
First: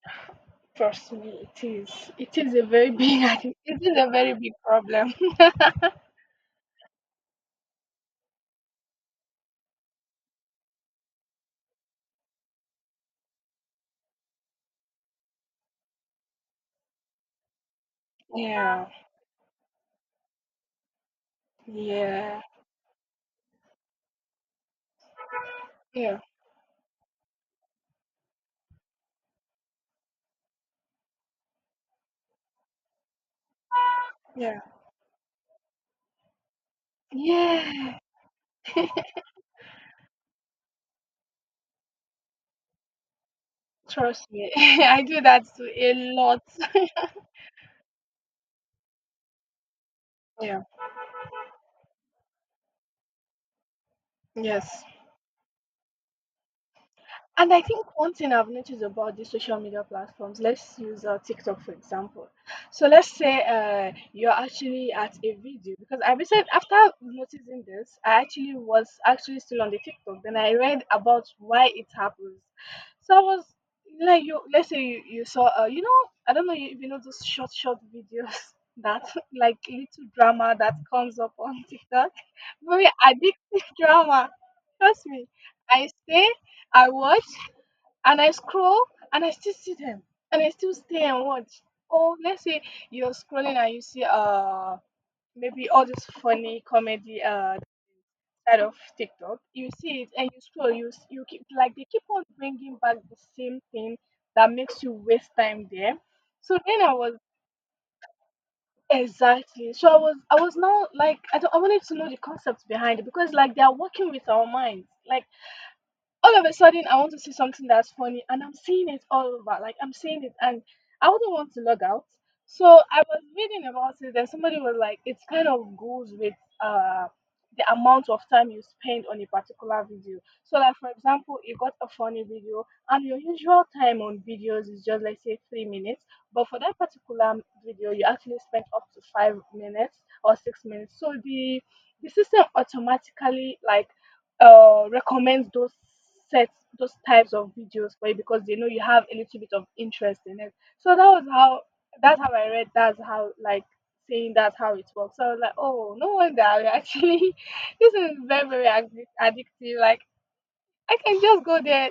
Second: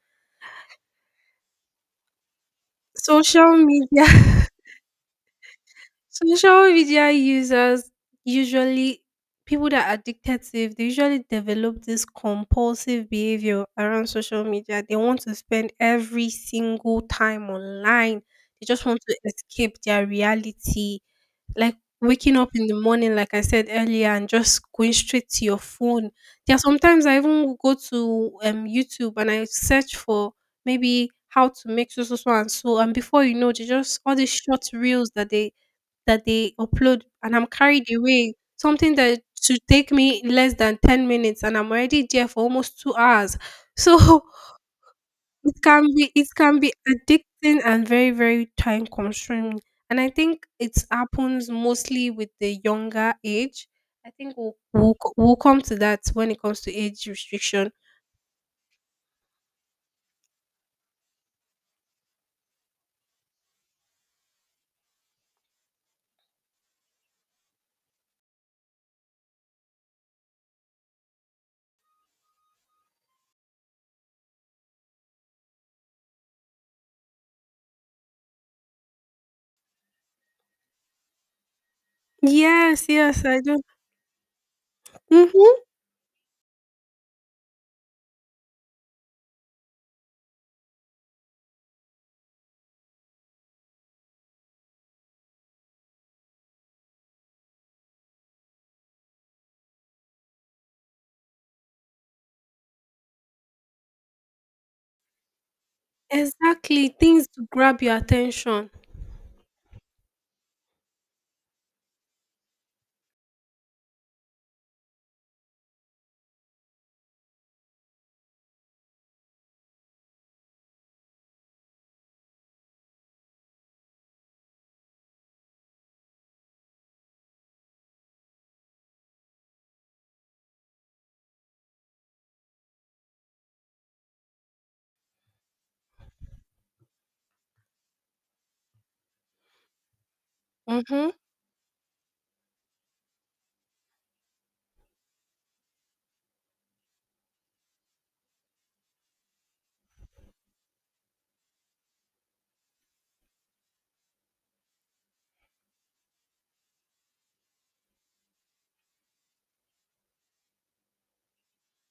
S2: trust me, it is. It is a very big.
S1: Social
S2: It is
S1: media,
S2: a very big problem.
S1: so, social media users usually, people that are addicted to it, they usually develop this compulsive behavior around social media. They want to spend every single time online. They just
S2: Yeah,
S1: want to escape their reality. Like waking
S2: yeah,
S1: up in the morning, like I said earlier, and just going straight to your phone.
S2: yeah,
S1: There are sometimes I even go to YouTube and I search for maybe how to make so so so and so, and before you know, they just, all these
S2: yeah,
S1: short reels that they, that they upload, and I'm carried
S2: yeah.
S1: away. Something that should take me less than 10 minutes and I'm already there for almost 2 hours. So
S2: Trust me, I do that
S1: it
S2: to
S1: can
S2: a
S1: be it
S2: lot.
S1: can be addicting and very very time consuming. And I think
S2: Yeah,
S1: it happens mostly with the younger age. I think
S2: yes.
S1: we'll come to that when it comes to age
S2: And I
S1: restriction.
S2: think one thing I've noticed about the social media platforms, let's use TikTok for example. So let's say, you're actually at a video, because I recently, after noticing this, I actually was actually still on the TikTok. Then I read about why it happens. So I was like, you let's say you saw you know, I don't know if you know those short videos that like little drama that comes up on TikTok,
S1: Yes,
S2: very
S1: yes, I do.
S2: addictive drama. Trust me,
S1: Mm-hmm.
S2: I stay, I watch and I scroll and I still see them and I still stay and watch. Or let's say you're scrolling and you see maybe all this funny comedy, side of TikTok, you see it and you scroll, you keep, like, they keep on bringing back the same thing that makes you waste time there. So then I
S1: Exactly.
S2: was
S1: Things to grab your attention.
S2: exactly, so I was, I was now like, I don't, I wanted to know the concept behind it, because like they are working with our minds. Like, all of a sudden I want to see something that's funny and I'm seeing it all over. Like, I'm seeing it and I wouldn't want to log out. So I was reading about it and somebody was like, it kind of goes with uh the amount of time you spend on a particular video. So like, for example, you got a funny video and your usual time on videos is just, let's say, 3 minutes, but for that particular video you actually spent up to 5 minutes or 6 minutes.
S1: Mm-hmm.
S2: So the system automatically, like, recommend those sets, those types of videos for you, because they know you have a little bit of interest in it. So that was how, that's how, like, saying, that's how it works. So I was like, oh, no wonder. I actually, this is very addictive. Like, I can just go there,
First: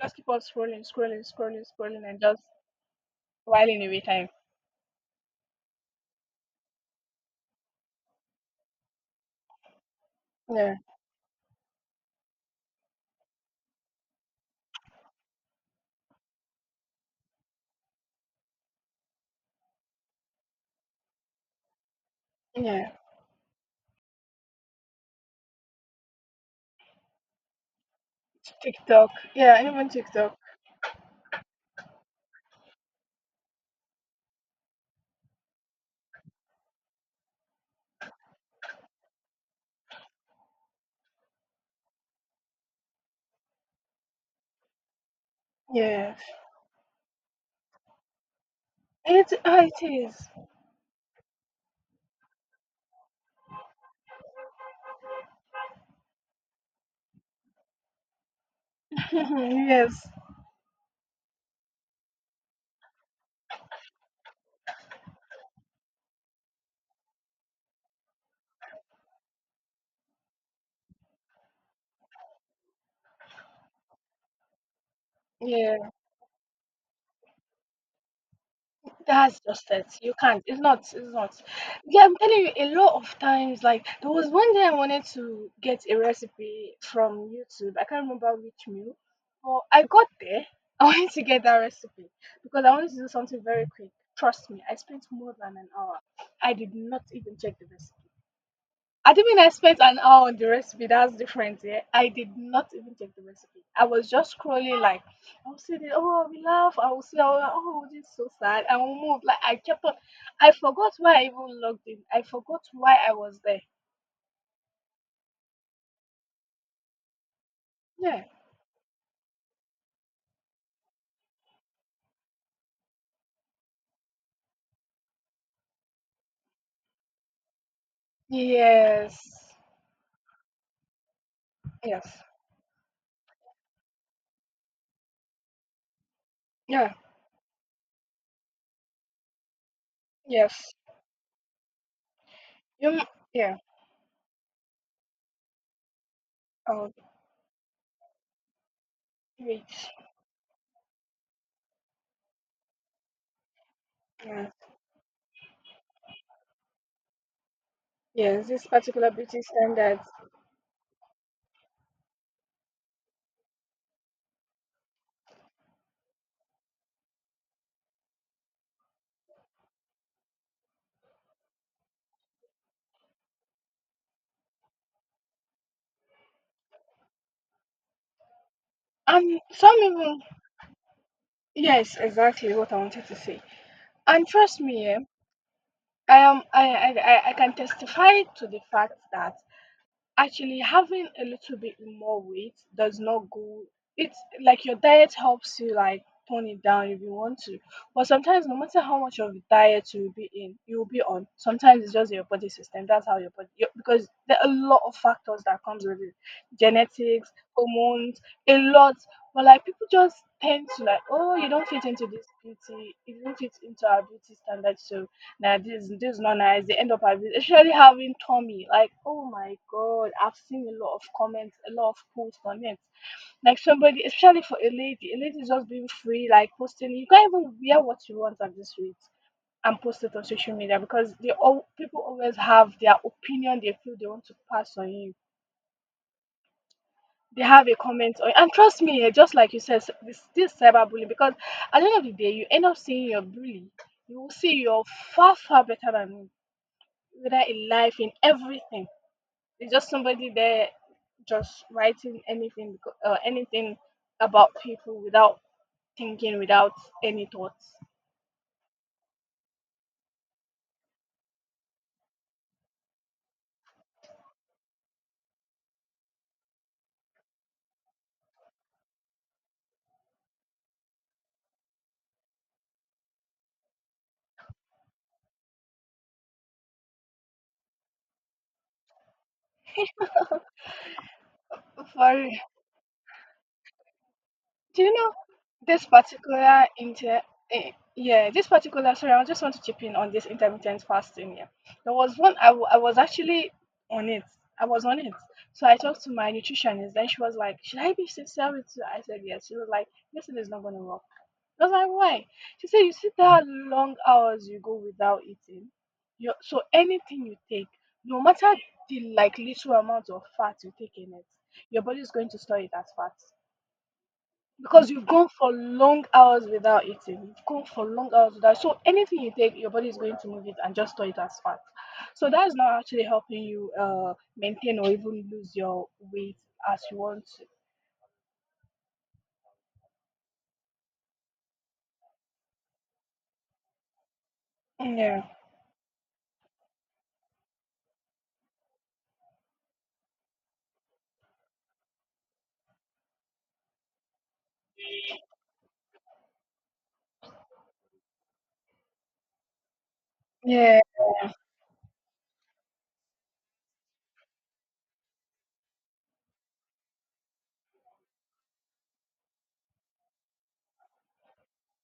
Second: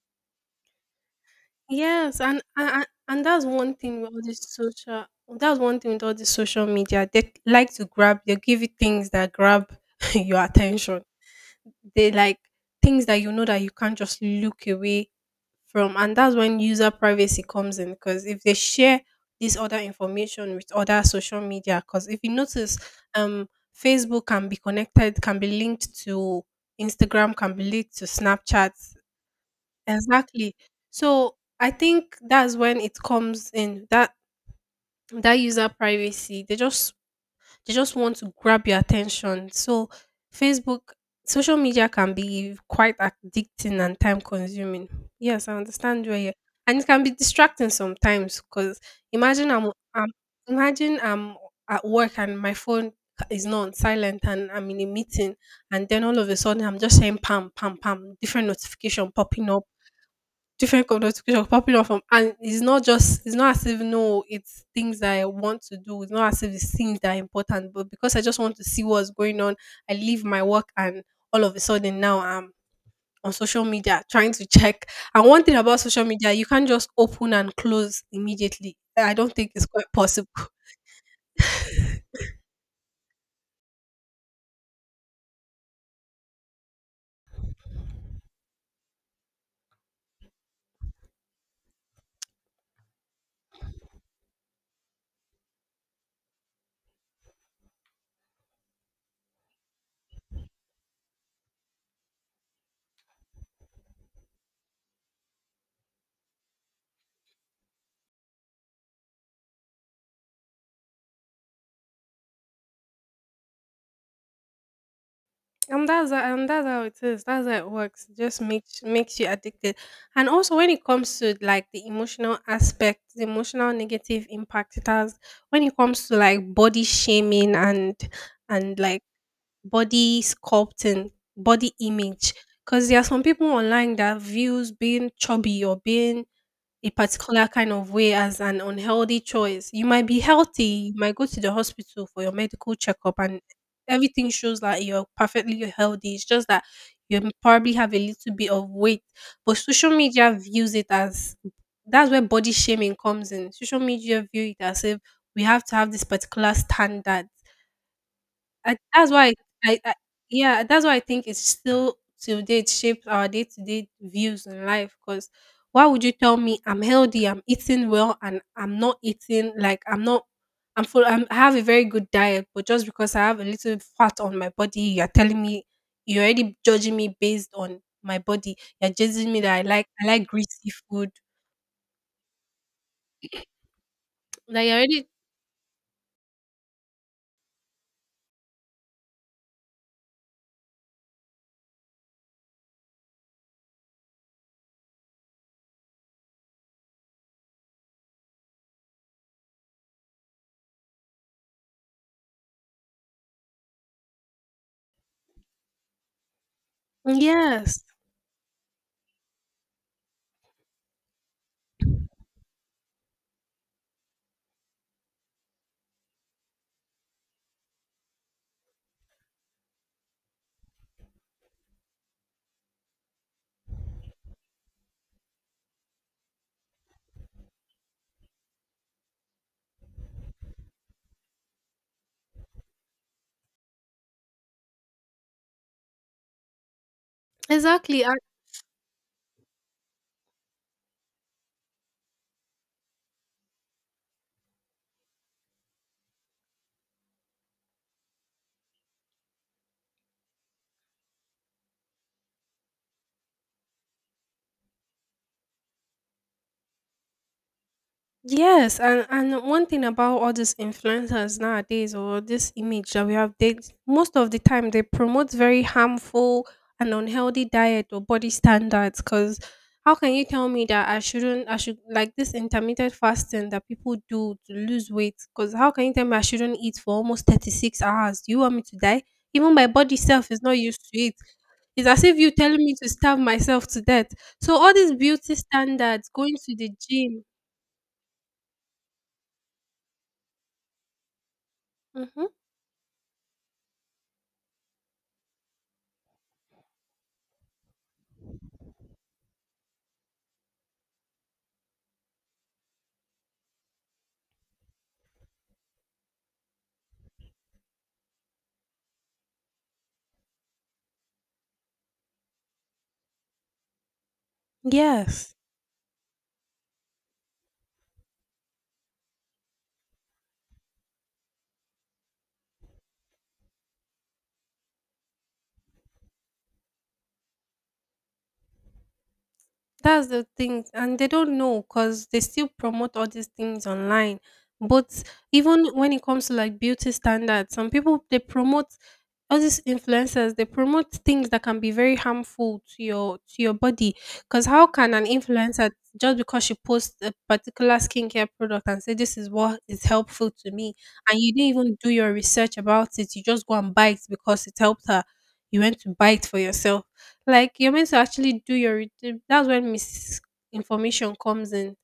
S2: just keep on scrolling, scrolling, scrolling, scrolling,
S1: Yes,
S2: and just
S1: and that's one
S2: whiling
S1: thing
S2: away
S1: with all
S2: time.
S1: this social. That's one thing with all this social media. They like to grab. They give you things that grab your
S2: Yeah.
S1: attention. They like things that you know that you can't just look away from, and that's when user privacy comes in. Because if they share this other information with other social media, because if you notice,
S2: Yeah.
S1: um, Facebook can be connected, can be linked to Instagram, can be linked to Snapchat.
S2: TikTok. Yeah, even TikTok.
S1: Exactly. So I think that's when it comes in, that that user privacy. They just want to grab your attention. So Facebook, social media, can be quite addicting and time consuming. Yes, I understand
S2: Yeah,
S1: where you, and it can be distracting sometimes because
S2: it,
S1: imagine
S2: ah, it
S1: I'm
S2: is.
S1: imagine I'm at work and my phone is not on silent and I'm in a meeting, and then all of a sudden I'm just saying pam pam pam, different notification popping up,
S2: Yes.
S1: different connotation popular from, and it's not just, it's not as if, no, it's things that I want to do, it's not as if it's things that are important, but because I just want to see what's going on, I leave my work and all of a sudden now I'm on social media trying to check. And one thing about
S2: Yeah.
S1: social media, you can't just open and close immediately, I don't
S2: That's
S1: think it's
S2: just it.
S1: quite
S2: You
S1: possible.
S2: can't. It's not. It's not. Yeah, I'm telling you, a lot of times, like there was one day I wanted to get a recipe from YouTube. I can't remember which meal, but I got there. I wanted to get that recipe because I wanted to do something very quick. Trust me, I spent more than an hour. I did not even check the recipe. I didn't expect an hour on the recipe. That's different. Yeah, I did not even check the recipe. I was just scrolling, like, I'll see the, oh, we laugh. I will see, oh, oh, this is so sad. I will move. Like, I kept on. I forgot why I even logged in. I forgot why I was there.
S1: And that's how it is. That's how it works. It
S2: Yeah.
S1: just makes you addicted. And also when it comes to like the emotional aspect, the emotional negative impact it has when it comes to like body shaming and and like
S2: Yes.
S1: body sculpting, body
S2: Yes.
S1: image. Because there are some people online that views being chubby or being a
S2: Yeah.
S1: particular kind of way as an unhealthy choice. You might be
S2: Yes.
S1: healthy, you might go to the hospital for your medical
S2: You. m-
S1: checkup, and
S2: Yeah.
S1: everything shows that you're perfectly healthy. It's just that
S2: Oh,
S1: you probably have a little bit of weight. But
S2: wait.
S1: social media views it as, that's where body shaming comes in. Social media view
S2: Yeah.
S1: it as if we have to have this particular standard.
S2: Yes. This
S1: I, that's
S2: particular
S1: why
S2: beauty
S1: I
S2: standards.
S1: Yeah, that's why I think it's still till date shapes our day-to-day views in life, because why would you tell me I'm healthy, I'm eating well, and I'm not eating, like, I'm not, I'm full. I have a very good diet, but just because I have a little fat on my body, you're telling me, you're already judging me based on my body. You're judging me
S2: And
S1: that i
S2: some
S1: like i
S2: even.
S1: like greasy food.
S2: Yes, exactly what I wanted to say. And trust
S1: Like you're
S2: me, yeah,
S1: already
S2: I am I can testify to the fact that actually having a little bit more weight does not go, it's, like, your diet helps you like tone it down if you want to. But sometimes, no matter how much of a diet you'll be on. Sometimes it's just your body system. That's how because there are a lot of factors that comes with it. Genetics,
S1: Yes,
S2: hormones, a lot. But like, people just tend to like, "Oh, you don't fit into this beauty, you don't fit into our beauty standards," so nah, this is not nice. They end up as especially having Tommy. Like, oh my god, I've seen a lot of comments, a lot of posts on it. Like somebody, especially for a lady is just being free, like posting. You can't even wear what you want at this rate and post it on social media because they all people always have their opinion they feel they want to pass on you. They have a
S1: exactly.
S2: comment on, and trust me, just like you said, this cyberbullying because at the end of the day, you end up seeing your bully. You will see you're far better than him whether in life, in everything. There's just somebody there just writing anything anything about people without thinking, without any thoughts.
S1: Yes, and one thing about all these influencers nowadays, or this image that we have, they most of the time they promote very harmful and unhealthy diet or body standards. Cause how can you tell me that I shouldn't I should like this intermittent fasting that people do to lose weight? Cause how can you tell me I shouldn't eat for almost 36 hours? Do you want me to die? Even my body self is not used to it. It's as if
S2: For
S1: you telling me to starve myself to death. So all
S2: do you
S1: these
S2: know
S1: beauty
S2: this
S1: standards, going to
S2: particular
S1: the gym.
S2: inter? Yeah, this particular. Sorry, I just want to chip in on this intermittent fasting. Yeah, there was
S1: Mhm.
S2: one. I was actually on it. I was on it. So I talked to my nutritionist. Then she was like, "Should I be sincere with you?" I said, "Yes." She was like, "This thing is not going to work." I was like, "Why?" She said, "You see how long hours you go without eating. You so anything you take, no matter the like little amount of fat you take in it, your body is going to store it as fat." Because you've gone
S1: Yes,
S2: for long hours without eating, you've gone for long hours without, so anything you take your body is going to move it and just store it as fat, so that is not actually helping you maintain or even lose your weight as you want to.
S1: that's the thing, and they don't know because they still promote all these things online. But
S2: Yeah,
S1: even when it comes to like beauty standards, some people they promote all these influencers. They promote things that can be very harmful to your body. Because how can an influencer, just because she posts a particular skincare product and say this is what is helpful to me,
S2: yeah,
S1: and you didn't even do your research about it, you just go and buy it because it helped her? You went to buy it for yourself. Like, you're meant to actually do your that's when misinformation comes in.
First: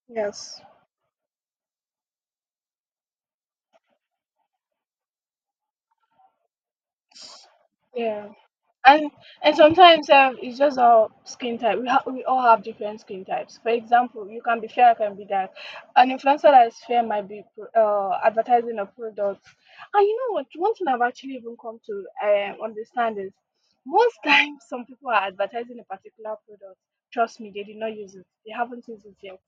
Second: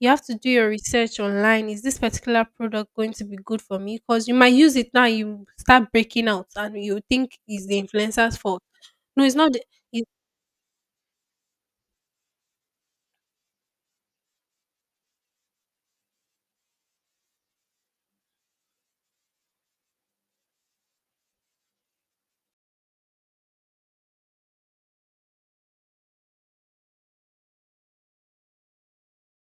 S1: You have to do
S2: yes,
S1: your research online. Is this particular product going to be good for me? Because you might use it now, you start breaking out and you think it's the
S2: yeah,
S1: influencer's fault.
S2: and
S1: No, it's not.
S2: and
S1: It,
S2: sometimes it's just our skin type. We all have different skin types. For example, you can be fair, I can be dark. An influencer that is fair might be advertising a product. And you know what? One thing I've actually even come to understand is most times some people are advertising a particular product. Trust me, they did not use it. They haven't used it yet.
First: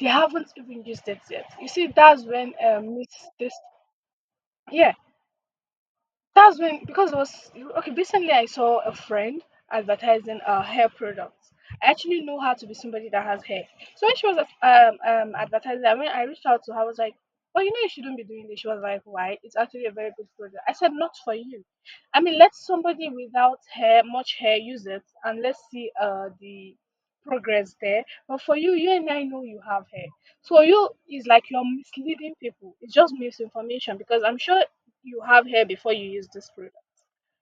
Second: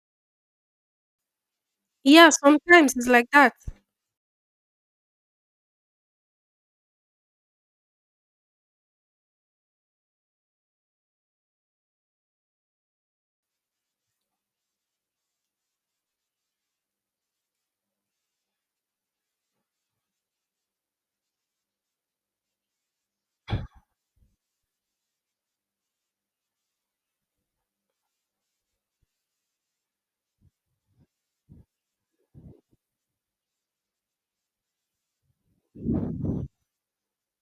S2: They haven't even used it yet. You see, that's
S1: yeah,
S2: when
S1: sometimes it's like that.
S2: yeah, that's when because it was okay. Recently, I saw a friend advertising hair products. I actually know her to be somebody that has hair. So when she was advertising, I mean, I reached out to her. I was like, "Well, you know, you shouldn't be doing this." She was like, "Why? It's actually a very good product." I said, "Not for you. I mean, let somebody without hair, much hair, use it, and let's see the progress there. But for you, you and I know you have hair. So you is like you're misleading people. It's just misinformation because I'm sure you have hair before you use this product.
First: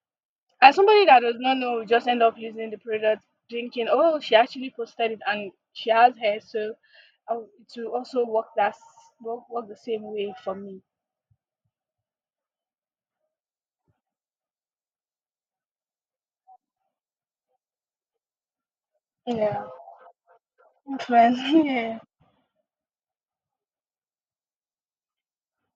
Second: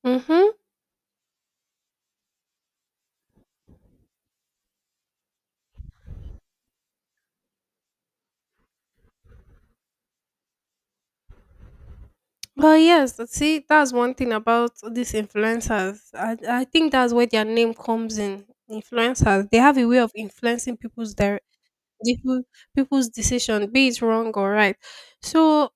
S1: Mm-hmm.
S2: As somebody that does not know, we just end up using the product, thinking, oh, she actually posted it and she has hair, so I to also work work, work the same way for me.
S1: But yes, see, that's one thing about these influencers. I think that's where their name comes in. Influencers, they
S2: Yeah.
S1: have a way of influencing people's
S2: Influence.
S1: direction.
S2: Yeah.
S1: the peo- People's decision, be it wrong or right. So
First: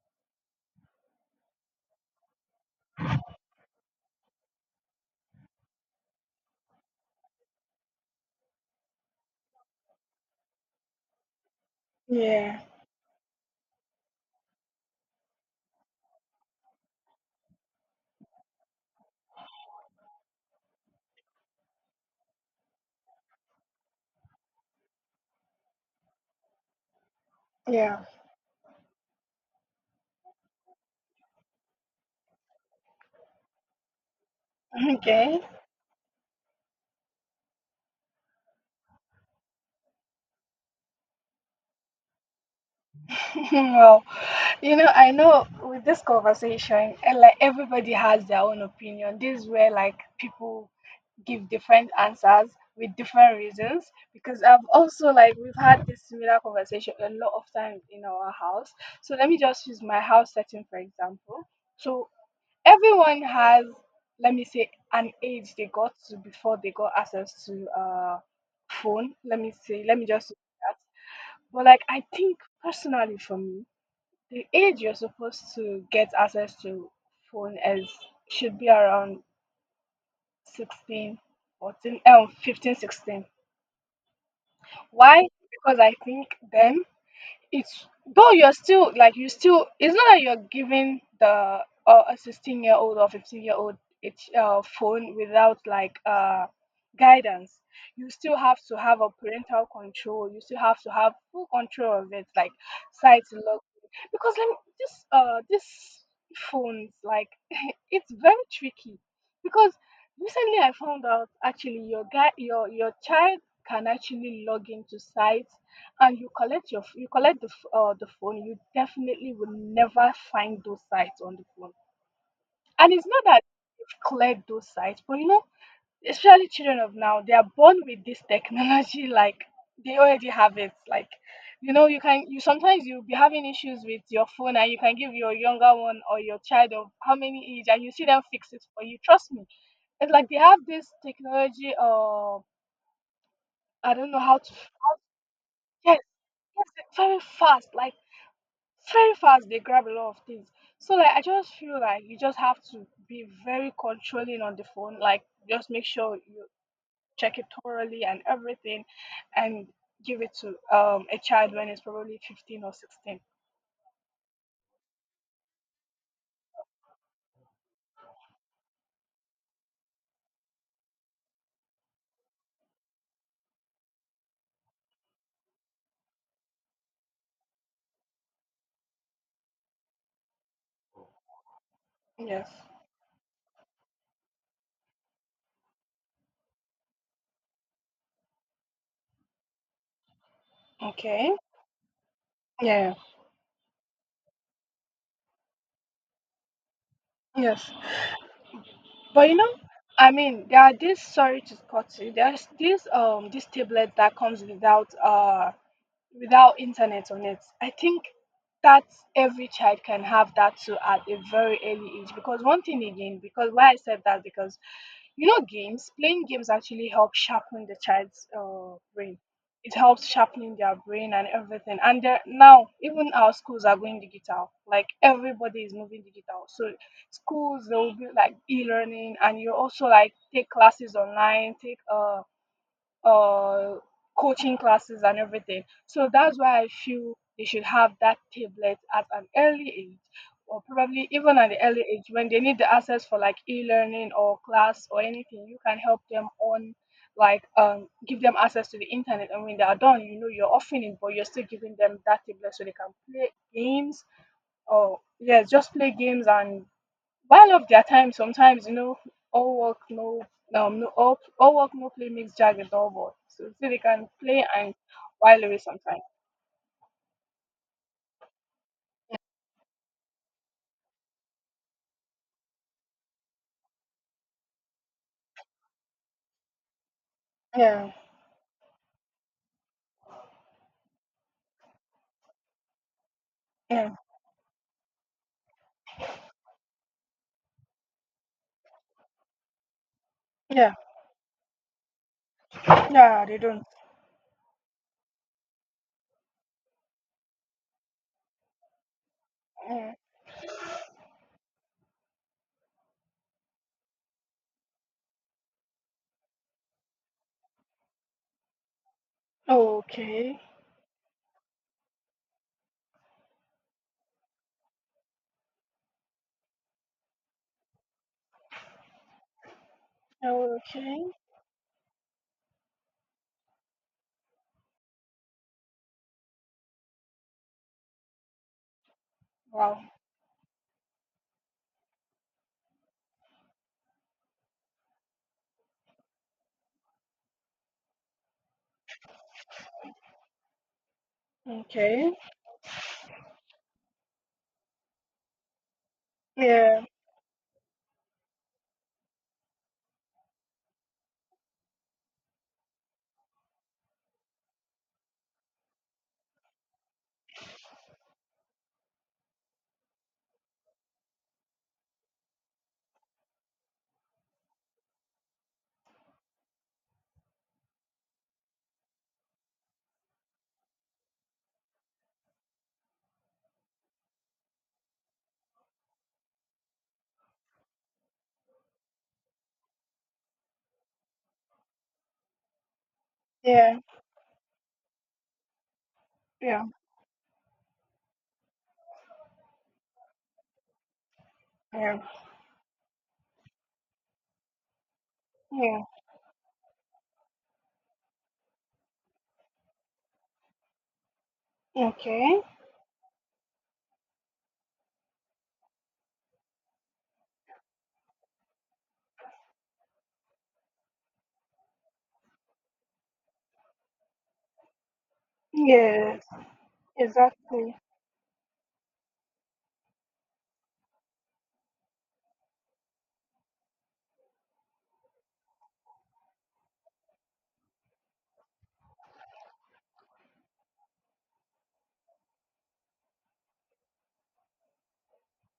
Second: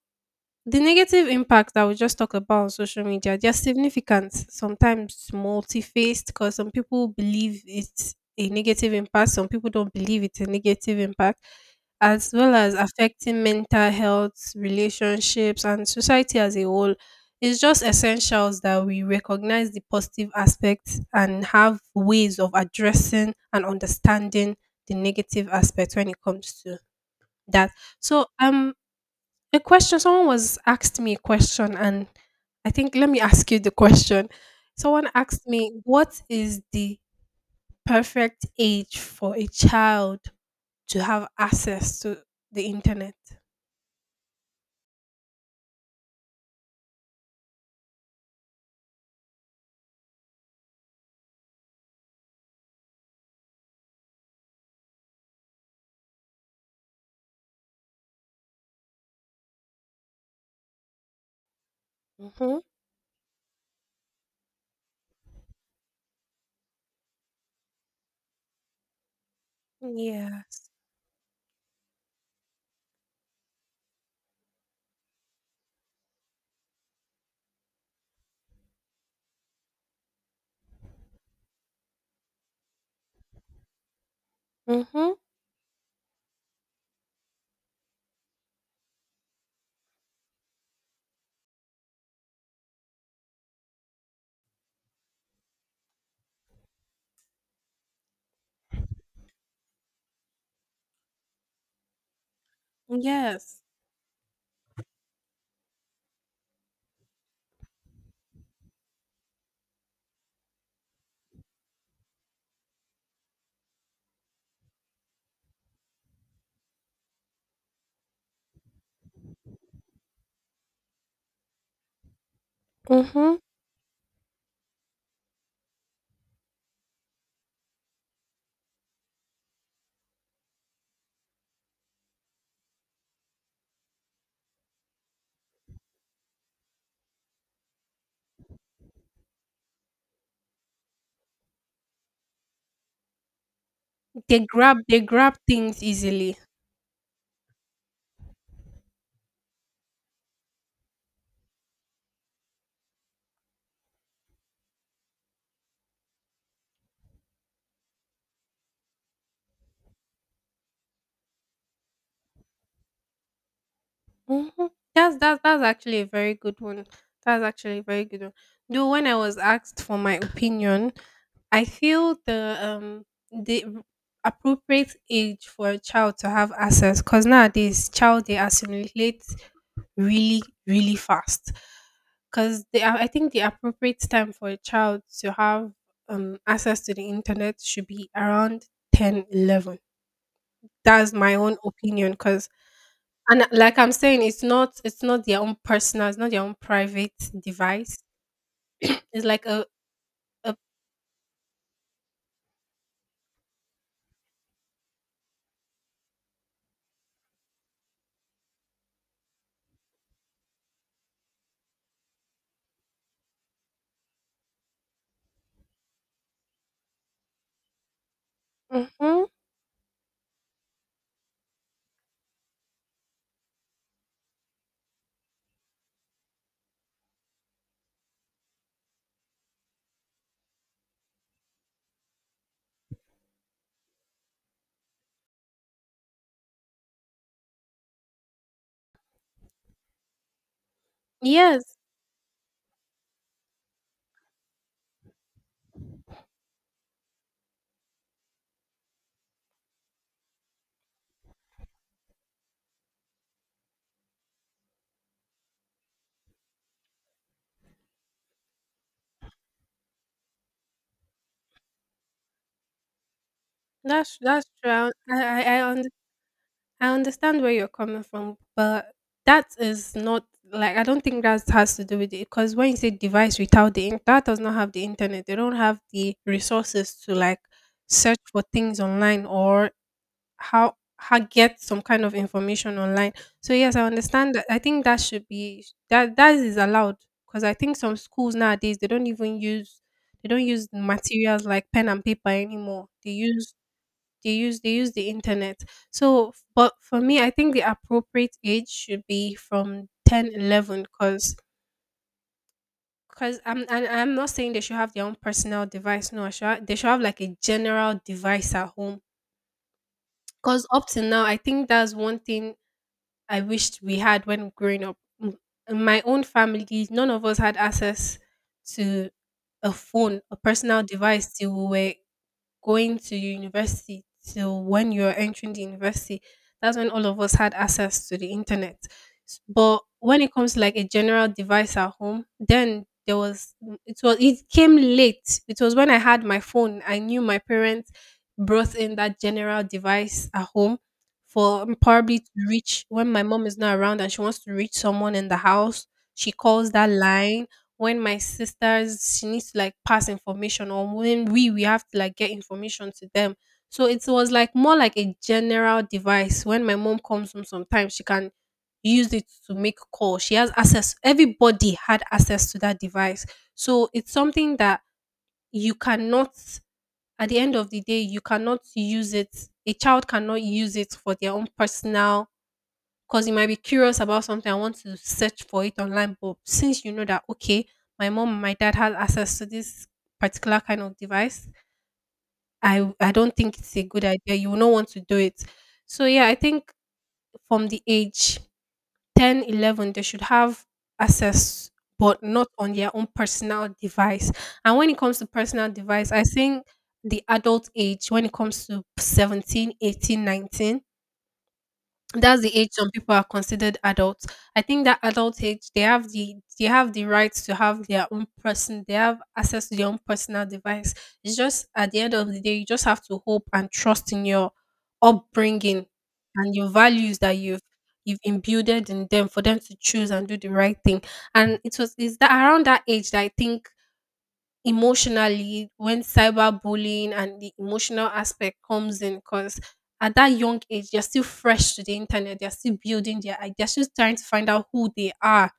S1: the negative impact that we just talked about on social media, they're significant, sometimes multi-faced, because some people believe it's a negative impact, some people don't believe it's a negative impact, as well
S2: Yeah.
S1: as affecting mental health, relationships, and society as a whole. It's just essentials that we recognize the positive aspects and have ways of addressing and understanding the negative aspects when it comes to that.
S2: Yeah.
S1: So, a question, someone was asked me a question, and I think, let me ask you the question. Someone
S2: Okay.
S1: asked me, what is the perfect age for a child to have access to the internet?
S2: Well, you know, I know with this conversation, and like everybody has their own opinion. This is where like people give different answers with different reasons because I've also like we've had this similar conversation a lot of times in our house. So let me just use my house setting for example. So
S1: Mm-hmm.
S2: everyone has, let me say, an age they got to before they got access to phone. Let me say, let me just use
S1: Yes.
S2: that. But like I think personally for me, the age you're supposed to get access to phone is should be around 16, 14, 15, 16.
S1: Mm-hmm.
S2: Why? Because I think then it's though you're still like you still it's not that you're giving the a 16 year old or 15 year old it's phone without like guidance, you still have to have a parental control, you still have to have full control of it like site
S1: Yes.
S2: lock, because let me, this phones like it's very tricky because recently I found out actually your guy your child can actually log into sites, and you collect your you collect the phone, you definitely will never find those sites on the phone. And it's not
S1: Mm-hmm.
S2: that you've cleared those sites, but you know, especially children of now, they are born with this technology. Like they already have it. Like you know, you can you sometimes you'll be having issues with your phone, and you can give your younger one or your child of how many age, and you see them fix it for you. Trust me, it's like they have this technology. I don't know how
S1: They
S2: to.
S1: grab they grab things
S2: Yes,
S1: easily.
S2: yes, very fast. Like very fast they grab a lot of things. So like I just feel like you just have to be very controlling on the phone. Like just make sure you check it thoroughly and everything and give it to a child when it's probably 15 or 16.
S1: Mm-hmm. That's actually a very good one. That's actually a very good one. Though when I was asked for my opinion, I feel the appropriate age for a child to have access, because nowadays child they assimilate really really fast
S2: Yes.
S1: because they are, I think the appropriate time for a child to have access to the internet should be around 10, 11. That's
S2: Okay.
S1: my own opinion, because
S2: Yeah.
S1: and like I'm saying, it's not their own personal, it's not their own private
S2: Yes.
S1: device. It's
S2: But you
S1: like
S2: know, I mean,
S1: a
S2: there are these. Sorry to cut you. There's this tablet that comes without without internet on it. I think that every child can have that too at a very early age. Because one thing again, because why I said that, because you know, games, playing games actually help sharpen the child's brain.
S1: mhm.
S2: It helps sharpening their brain and everything. And there- now, even our schools are going digital. Like everybody is moving digital. So schools, they will be like e-learning, and you also like take classes online, take uh, coaching classes and everything. So that's why I feel they should have that tablet at an early age, or probably even at the
S1: Yes,
S2: early age when they need the access for like e-learning or class or anything. You can help them on like give them access to the internet, and when they are done, you know, you're offering it, but you're still giving them that tablet so they can play games, or yes, just play games and while of their time. Sometimes, you know, all work no no all, all work no play makes Jack a dull boy. So so they can
S1: that's
S2: play
S1: that's true.
S2: and
S1: I
S2: while
S1: I
S2: away
S1: I understand.
S2: sometimes.
S1: I understand where you're coming from, but that is not, like, I don't think that has to do with it, because when you say device without the in-, that does not have the internet, they don't have the resources to like
S2: Yeah,
S1: search for things online, or how get some kind of information online. So yes, I
S2: yeah,
S1: understand that. I think that should be, that that is allowed, because I think some schools nowadays they don't even use they don't use
S2: yeah,
S1: materials like pen and paper anymore.
S2: yeah, they don't.
S1: They use the internet. But for me, I think the appropriate age should be from
S2: Yeah.
S1: 10, 11, because I'm not saying they should have their own personal device. No, they should have like a general device at home,
S2: Okay,
S1: because up to now I think that's one thing I wished we had when growing up. M- in my own family, none of us had access to a phone, a personal
S2: okay,
S1: device, till we were going to university, till when you're entering the university. That's when all of us had access to the internet.
S2: wow,
S1: But when it comes to like a general device at home, then there was, it came late. It was when I had my phone. I knew my parents brought in that general device at home for
S2: okay,
S1: probably to reach when my mom is not around and she wants to reach someone in the house. She calls
S2: yeah,
S1: that line when my sisters she needs to like pass information, or when we have to like get information to them. So it was like more like a general device. When my mom comes home, sometimes she can use it to make call. She has access, everybody had access to that device. So it's something that you cannot, at the end of the day, you cannot use it. A child cannot use it for their own personal, because you might be curious about something and want to search for it online. But since you know that, okay, my mom and my dad had access to this particular kind of device, I don't think it's
S2: yeah,
S1: a good idea. You will not want to do it. So, yeah, I
S2: yeah,
S1: think from the age 10, 11, they should have access,
S2: yeah,
S1: but not on their own personal device. And when it comes to personal
S2: yeah,
S1: device, I think the adult age, when it comes to 17, 18, 19, that's
S2: okay,
S1: the age some people are considered adults. I think that adult age, they have the right to have they have access to their own personal device. It's just at the end of the day, you just have to hope and trust in your upbringing
S2: yes,
S1: and your values that you've
S2: exactly,
S1: you've imbued in them, for them to choose and do the right thing. And it was is that around that age that I think, emotionally, when cyberbullying and the emotional aspect comes in, because at that young age they're still fresh to the internet. They're still building their I- They're still trying to find out who they are,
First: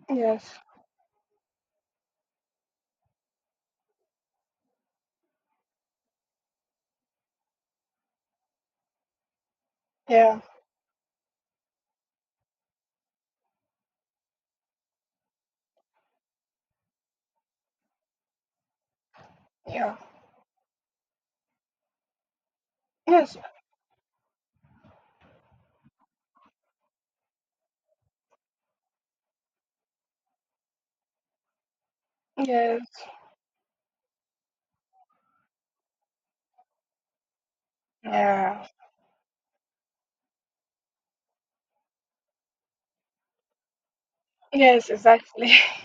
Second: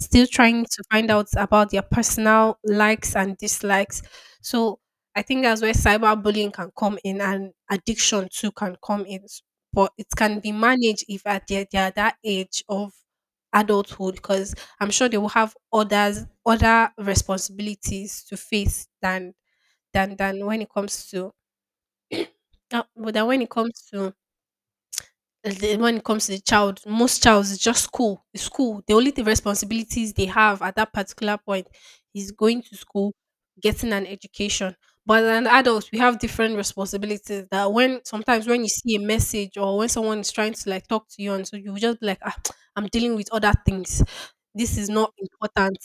S1: still
S2: yes,
S1: trying to find out about their personal likes and dislikes. So I think that's where cyberbullying can come in, and addiction too can come in. But it can
S2: yeah,
S1: be managed if at the, they are that age of adulthood, because I'm sure they will have others other responsibilities to face than
S2: yeah,
S1: than than when it comes to than
S2: yes,
S1: when it comes to the- when it comes to the child. Most childs is just school. It's school. The responsibilities they have at that particular point is going to
S2: yes,
S1: school, getting an education. But as an adult, we have different responsibilities. That when sometimes when
S2: yeah,
S1: you see a message, or when someone is trying to like talk to you, and so you will just be like, ah, I'm dealing with other things. This is
S2: yes,
S1: not
S2: exactly.
S1: important.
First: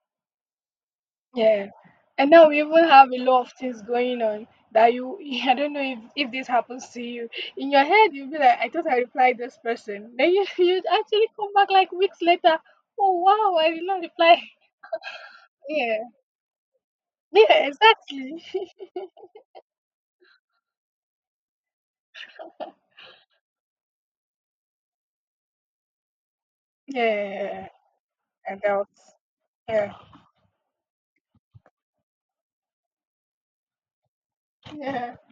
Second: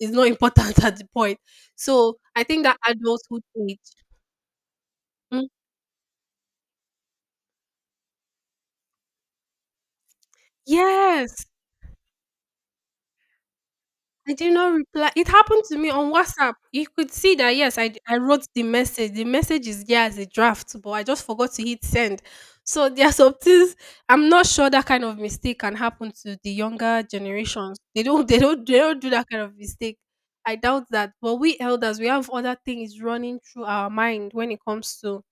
S1: It's not important at the point.
S2: Yeah.
S1: So
S2: And
S1: I
S2: now we
S1: think that
S2: even have a
S1: adulthood
S2: lot of
S1: age.
S2: things going on that you,
S1: Mm,
S2: I don't know if this happens to you. In your head, you'll be like, I thought I replied this person. Then you, you actually
S1: yes.
S2: come back like weeks later. Oh, wow, I did not
S1: I
S2: reply.
S1: did not reply. It happened to me
S2: Yeah.
S1: on WhatsApp. You could see that,
S2: Yeah,
S1: yes, I
S2: exactly.
S1: wrote the message. The message is there as a draft, but I just forgot to hit send. So there are some things I'm not sure that kind of mistake can happen to the younger
S2: Yeah.
S1: generations. They don't do
S2: Adults.
S1: that kind of
S2: Yeah.
S1: mistake. I doubt that. But we elders, we have other things running through our mind when it comes
S2: Yeah.
S1: to.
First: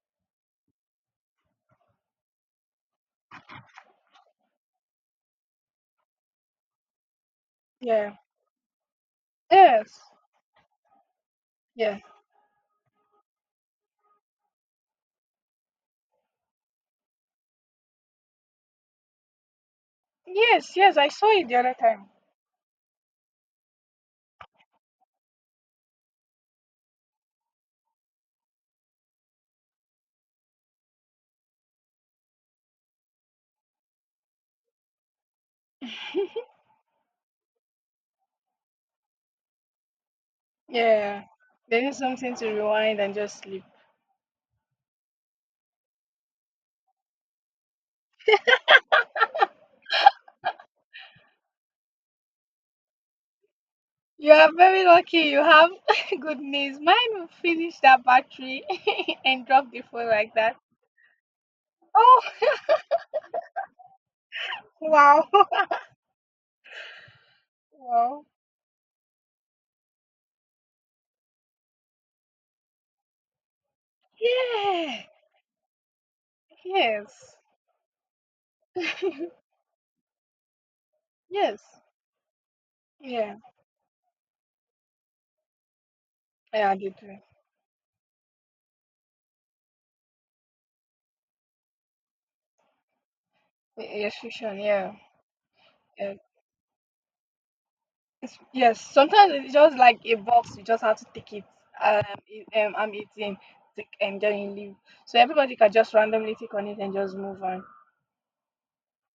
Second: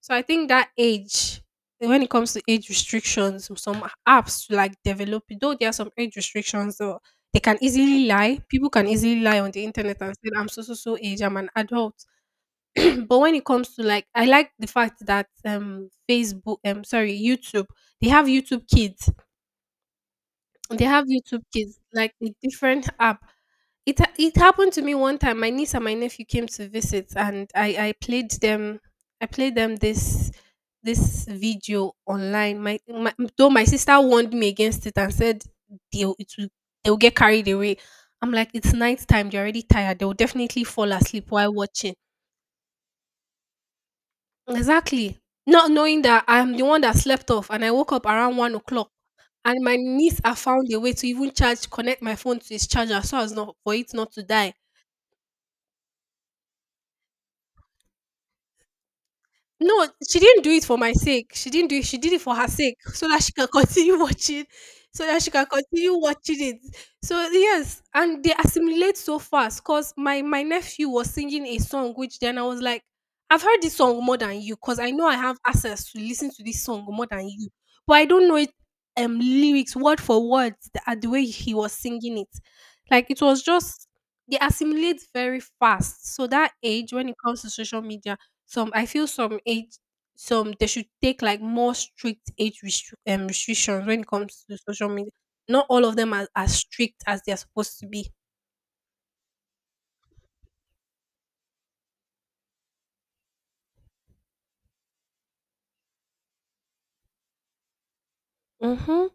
S1: So I think that age, when it comes to age restrictions, some apps to like develop, though there are some age restrictions, though they can easily
S2: Yeah.
S1: lie. People can easily lie on the internet
S2: Yes.
S1: and say, I'm so so so age, I'm an adult.
S2: Yeah.
S1: But when it comes to, like, I like the fact that Facebook, sorry, YouTube, they have YouTube kids
S2: Yes.
S1: they
S2: Yes.
S1: have
S2: I saw
S1: YouTube
S2: it the other
S1: kids
S2: time.
S1: like a different app. It happened to me one time. My niece and my nephew came to visit, and I played them. I played them this video online. My though my sister warned me against it and said, they'll it will, they'll get carried away. I'm like, it's night time. They're already tired. They'll definitely fall
S2: Yeah.
S1: asleep while
S2: They
S1: watching.
S2: need something to rewind and just sleep.
S1: Exactly. Not knowing that I'm the one that slept off, and I woke up around 1 o'clock, and my niece had found a way to even charge, connect my phone to its charger, so as not for it not to
S2: You are
S1: die.
S2: very lucky you have good news. Mine finished that battery and dropped the
S1: No,
S2: phone
S1: she
S2: like
S1: didn't do
S2: that.
S1: it for my sake. She didn't do it. She did it
S2: Oh,
S1: for her sake, so that she can continue watching, so that
S2: wow.
S1: she can continue watching it. So yes, and
S2: Wow.
S1: they assimilate so fast. Cause my nephew was singing a song, which then I was like, I've heard this song more than you, cause I
S2: Yeah.
S1: know I have access to listen to this song more than
S2: Yes.
S1: you, but I don't know it lyrics word for word the way he
S2: Yes.
S1: was singing it. Like it
S2: Yeah.
S1: was just they assimilate very fast. So that
S2: Yeah, I
S1: age,
S2: did.
S1: when it
S2: Too.
S1: comes to social media some I feel some age some they should take like more strict
S2: Y-
S1: restrictions when it
S2: Yes,
S1: comes to
S2: fiction.
S1: social
S2: Yeah.
S1: media. Not all of them
S2: Yeah.
S1: are as strict as they are supposed to be.
S2: It's, yes. Sometimes it's just like a box. You just have to take it. Um, I'm eating. Take and then you leave. So everybody can just randomly take on it and just move on.
S1: Mm-hmm.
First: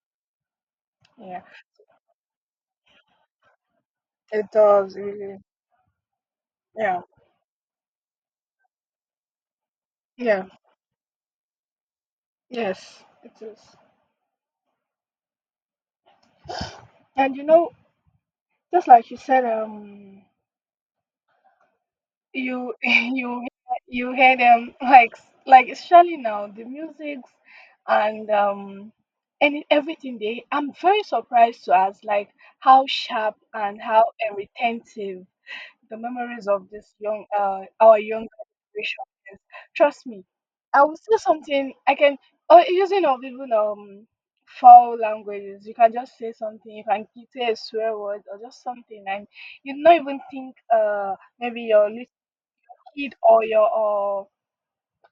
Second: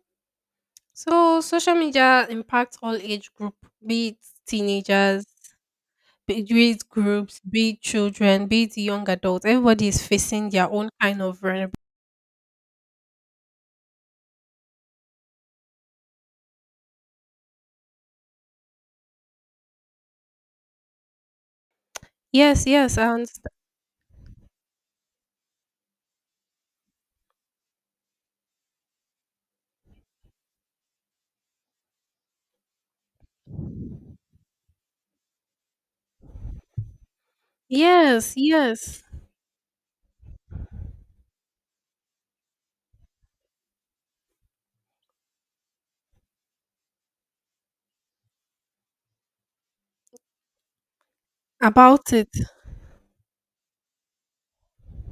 S1: So
S2: Yeah.
S1: social media impacts all age group, be it
S2: It does.
S1: teenagers,
S2: Really.
S1: be it
S2: Yeah.
S1: groups, be it children, be it young adults. Everybody is
S2: Yeah.
S1: facing their own kind of vulnerability.
S2: Yes, it is. And you know, just like you said,
S1: Yes,
S2: you
S1: yes, and
S2: you hear them like especially now the musics and um and everything. They I'm very surprised to us like how sharp and how and retentive the memories of this young our young
S1: yes, yes.
S2: generation is, trust me. I will say something I can, using of even foul languages, you can just say something, you can say a swear word or just something, and you not even think maybe your little
S1: About it.
S2: kid or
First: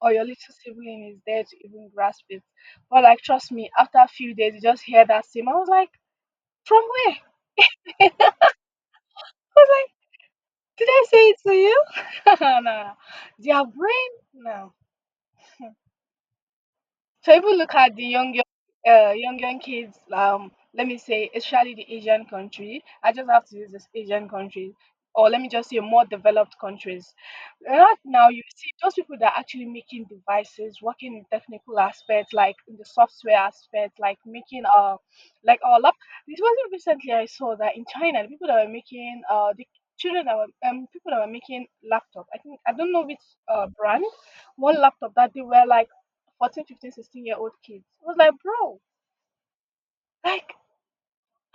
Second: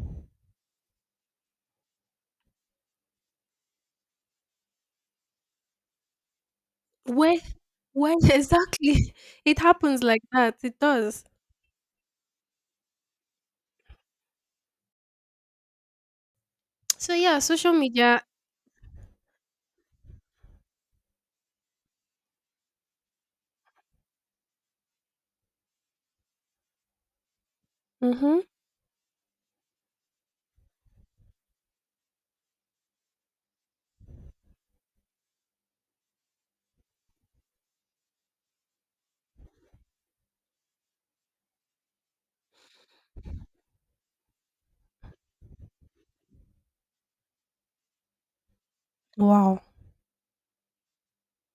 S2: or your little sibling is there to even grasp it. But like trust me, after a few days you just hear that same. I was like, from where?
S1: Where
S2: I
S1: where exactly. It
S2: was like,
S1: happens like that. It
S2: did I
S1: does.
S2: say it to you? No, no, no, their brain. No.
S1: So
S2: So
S1: yeah,
S2: if we
S1: social
S2: look at the
S1: media.
S2: young young kids, let me say, especially the Asian country, I just have to use this Asian country, or let me just say more developed countries. Right now,
S1: Mhm.
S2: you see those people that are actually making devices, working in technical aspects, like in the software aspect, like making like our lap. This wasn't recently I saw that in China, the people that were making the children that were people that were making laptop. I think I don't know which brand, one laptop that they were like 14 15, 16 year old kids. I was like, bro,
S1: Wow.
S2: like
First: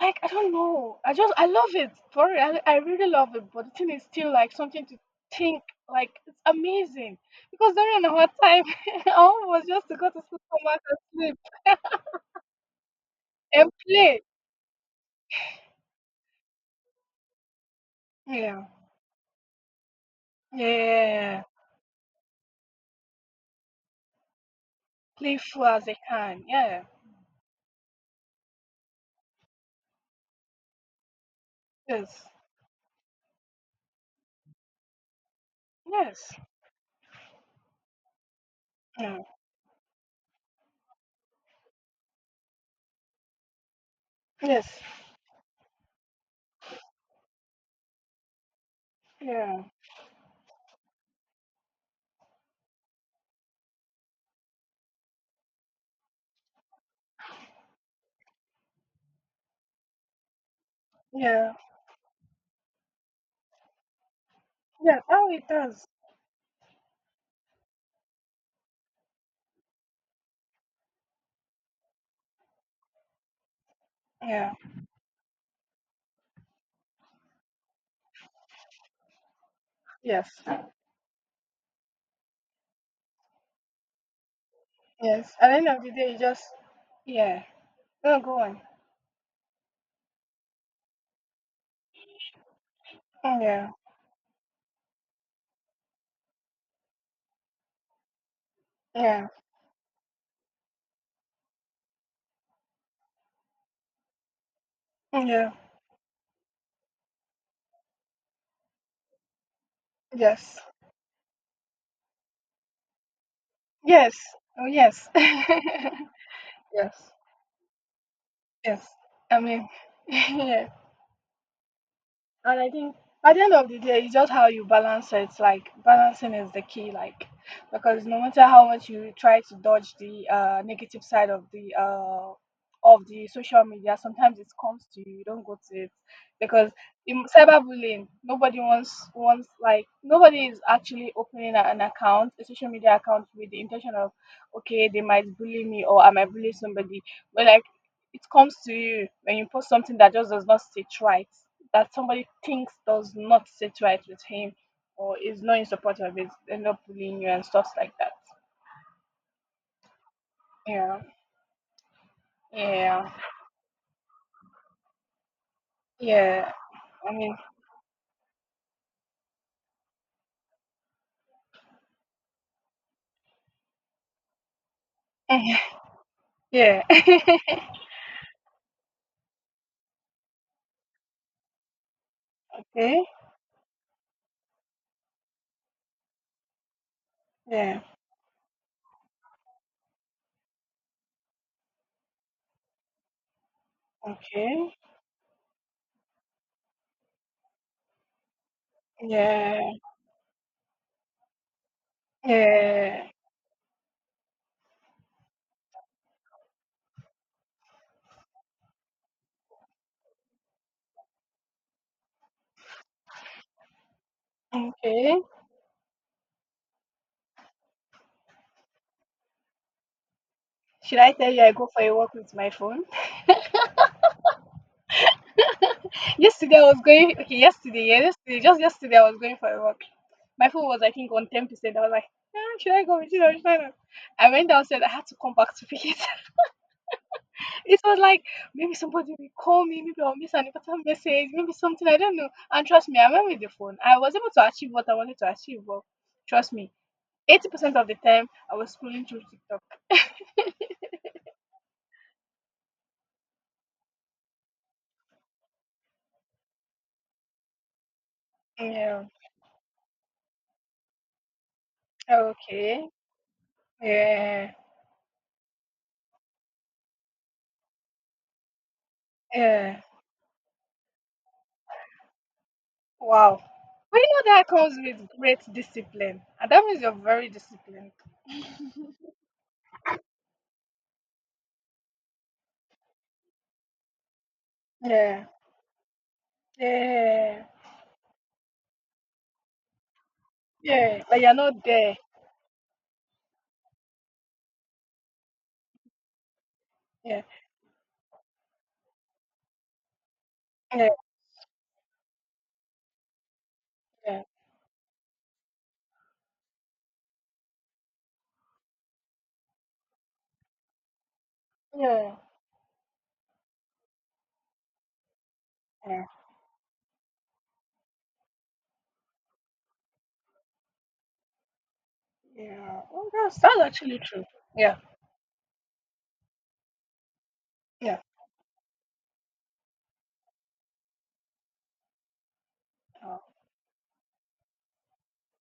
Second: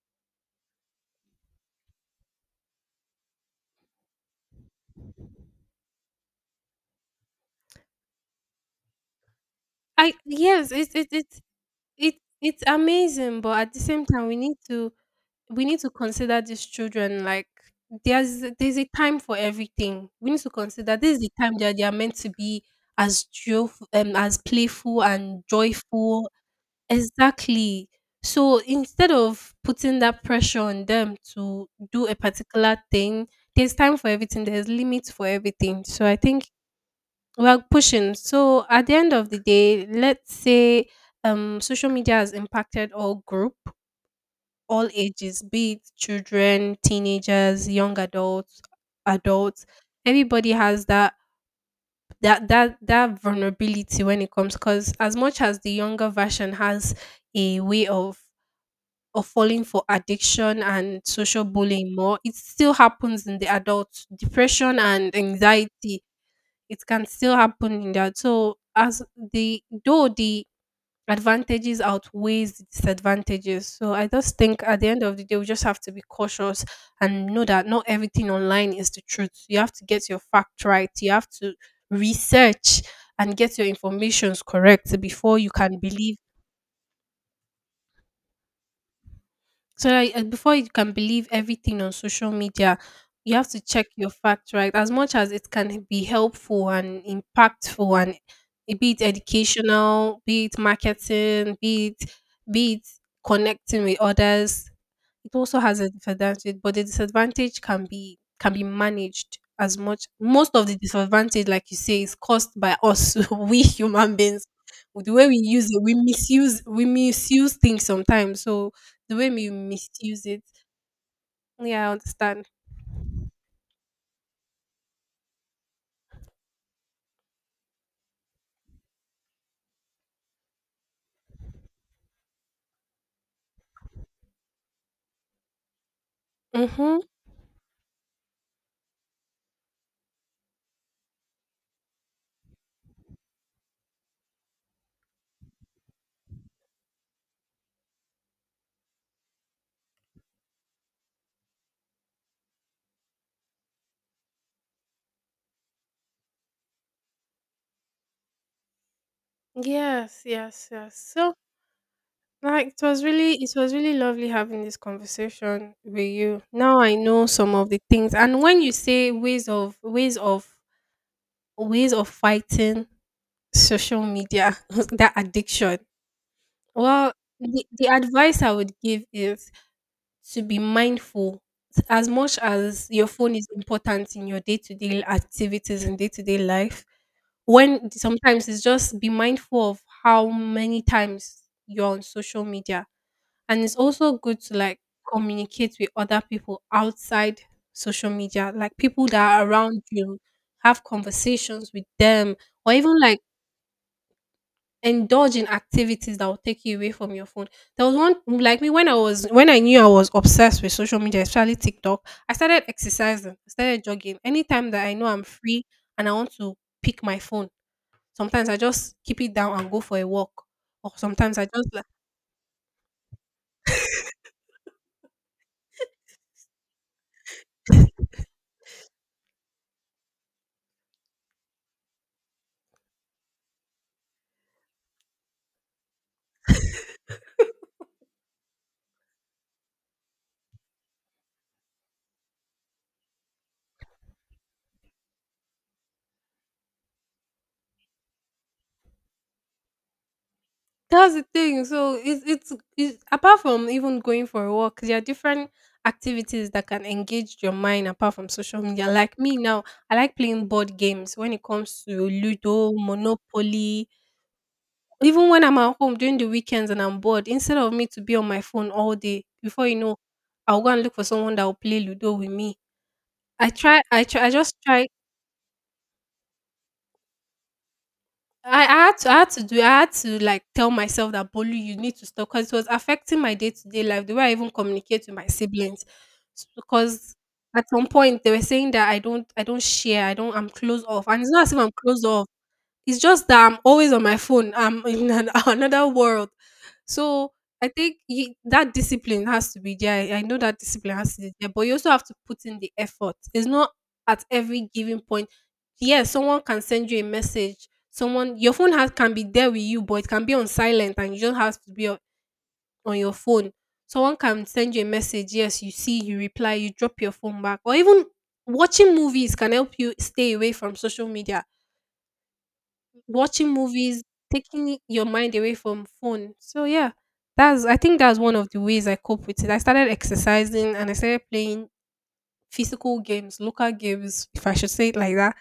S2: like I don't know, I just I love it for real. I really love it, but the thing is still like something to think. Like it's amazing because during our time all was just to go
S1: I
S2: to school, come
S1: yes,
S2: back
S1: it
S2: and
S1: it it
S2: sleep
S1: it it's amazing, but
S2: and
S1: at the same
S2: play.
S1: time we need to consider these children like there's
S2: Yeah,
S1: there's a time for everything. We need to consider this is the
S2: yeah,
S1: time that they are meant to be as joyful as playful and
S2: playful as they
S1: joyful.
S2: can, yeah,
S1: Exactly. So instead of putting that pressure on them to do a
S2: yes,
S1: particular thing, there's time for everything, there's limits for everything. So I
S2: yes,
S1: think we're pushing. So at the end
S2: yeah.
S1: of the day, let's say social media has impacted all group,
S2: Yes,
S1: all ages, be it children, teenagers, young adults,
S2: yeah,
S1: adults. Everybody has that vulnerability when it comes because as much as the younger version has a way of or falling for addiction and social
S2: yeah,
S1: bullying more. It still happens in the adults. Depression
S2: yeah,
S1: and
S2: oh it does,
S1: anxiety, it can still happen in that. So as the advantages outweighs the disadvantages. So I just
S2: yeah,
S1: think at the end of the day we just have to be cautious and know that not everything online is the truth. You have to get your
S2: yes,
S1: fact right. You have to research and get your informations correct
S2: yes,
S1: before you
S2: at the end
S1: can
S2: of the day
S1: believe.
S2: you just, yeah. Oh, go on.
S1: So like, before you can believe everything on social media, you
S2: Mm,
S1: have to
S2: yeah,
S1: check your fact right. As much as it can be helpful and impactful, and be it
S2: yeah,
S1: educational, be it marketing, be it connecting with others,
S2: mm,
S1: it
S2: yeah.
S1: also has a disadvantage. But the disadvantage can be managed as much. Most
S2: Yes,
S1: of the disadvantage, like you say, is caused by us, we human
S2: yes.
S1: beings.
S2: Oh,
S1: With
S2: yes,
S1: the way we use it, we misuse we
S2: yes,
S1: misuse things sometimes. So
S2: yes.
S1: the way
S2: I
S1: you
S2: mean,
S1: misuse it.
S2: yes.
S1: Yeah, I understand.
S2: And I think at the end of the day, it's just how you balance it. Like balancing is the key. Like because no matter how much you try to dodge the negative side of the social media, sometimes it comes to you. You don't go to it because
S1: Mhm.
S2: in cyberbullying, nobody wants like nobody is actually opening an account, a social media account, with the intention of okay, they might bully me or I might bully somebody. But like it comes to you when you post something that just does not sit right, that somebody thinks does not sit right with him or is not in support of it, end up bullying you and stuff like that.
S1: Yes, yes, yes.
S2: Yeah.
S1: So like it was
S2: Yeah.
S1: really it was really lovely having this conversation with you.
S2: Yeah.
S1: Now I
S2: I
S1: know
S2: mean
S1: some of the things. And when you say ways of fighting social media that addiction.
S2: yeah.
S1: Well, the, the advice I would give is to be mindful as much as
S2: Okay.
S1: your phone is important in your day-to-day activities and day-to-day life.
S2: Yeah.
S1: When sometimes it's just be mindful of how many times you're on social media. And it's also good to
S2: Okay.
S1: like communicate with other people outside social media, like people that are
S2: Yeah.
S1: around you, have conversations with them, or even
S2: Yeah.
S1: like indulge in activities that will take you away from your phone. There was one like me when I was when I knew I was obsessed with social media, especially TikTok. I started exercising, I started jogging. Anytime that I know
S2: Okay.
S1: I'm free and I want to pick my phone, sometimes I just keep it down and go for a walk, or
S2: Should I tell
S1: sometimes
S2: you
S1: I
S2: I go
S1: just
S2: for
S1: like
S2: a walk with my phone? Yesterday I was going, okay, yesterday, yeah, yesterday, just yesterday I was going for a walk. My phone was I think on 10%. I was like, ah, should I go with it or should I not? I went downstairs, I had to come back to pick it. It was like, maybe somebody will call me, maybe I'll miss an important message, maybe something I don't know. And trust me, I went with the phone. I was able to achieve what I wanted to achieve, but trust me, 80% of the time I was scrolling through TikTok.
S1: that's the thing. So it's apart from even going for a walk, there are different activities that can engage your mind apart from social media.
S2: Yeah.
S1: Like me now, I like playing board games when it comes to Ludo,
S2: Okay.
S1: Monopoly.
S2: Yeah.
S1: Even when I'm at home during the weekends and I'm bored, instead of me to be on my phone all day, before you
S2: Yeah.
S1: know, I'll go and look for someone that will play Ludo with me.
S2: Wow. But you
S1: I
S2: know that
S1: just
S2: comes
S1: try.
S2: with great discipline, and that means you're very disciplined.
S1: I had to do I had to like tell myself that Bolu, you need to stop because it was affecting my day to day life, the way I even communicate with
S2: Yeah.
S1: my siblings. Because
S2: Yeah.
S1: at some point they were saying that I don't share, I don't I'm closed
S2: Yeah.
S1: off. And
S2: Like
S1: it's
S2: you're
S1: not as
S2: not
S1: if I'm
S2: there.
S1: closed off. It's just that I'm always on my phone. I'm in an, another world.
S2: Yeah.
S1: So I think you, that discipline has to be there. I know that
S2: Yeah.
S1: discipline has to be there, but you also have to put in the effort. It's not at
S2: Yeah.
S1: every given point. Yes, someone can send you a message. Someone your phone has can be there with you, but it can be on silent, and you just have to be
S2: Yeah.
S1: on your phone. Someone can send you a message. Yes, you see,
S2: Yeah.
S1: you reply, you drop your phone back, or even watching movies can help you stay away from social media,
S2: Yeah. Well,
S1: watching
S2: that's actually
S1: movies,
S2: true. Yeah.
S1: taking your mind away from phone. So yeah, that's I think
S2: Yeah.
S1: that's one of the ways I cope with it. I started exercising and I started playing physical
S2: Oh,
S1: games, local games, if I should say it like that.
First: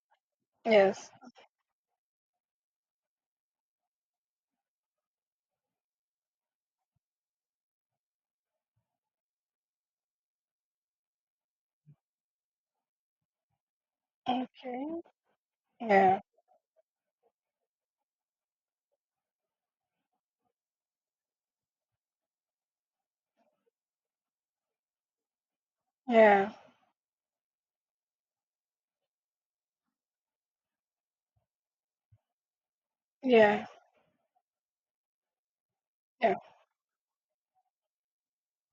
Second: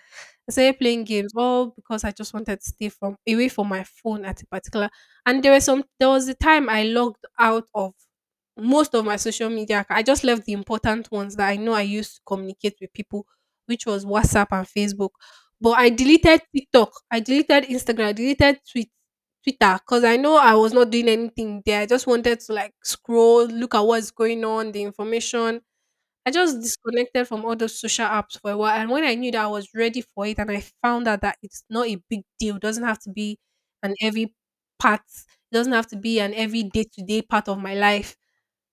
S1: I started playing
S2: yes.
S1: games all because I just wanted to stay from away from my phone at a particular. And there was some. There was a time I logged out of most of my social media. I just left the important ones that I know I used to communicate with people, which was WhatsApp and
S2: Okay.
S1: Facebook. But I
S2: Yeah.
S1: deleted TikTok, I deleted Instagram, I deleted Twitter. Twitter because I know I was not doing anything there. I just wanted to like scroll, look at what's going on, the information, I
S2: Yeah.
S1: just disconnected from all those social apps for a while. And when I knew that I was ready for it and I found out that it's not a big deal, doesn't have to be
S2: Yeah.
S1: an every part, it doesn't have to be an
S2: Yeah.
S1: every day to day part of my life.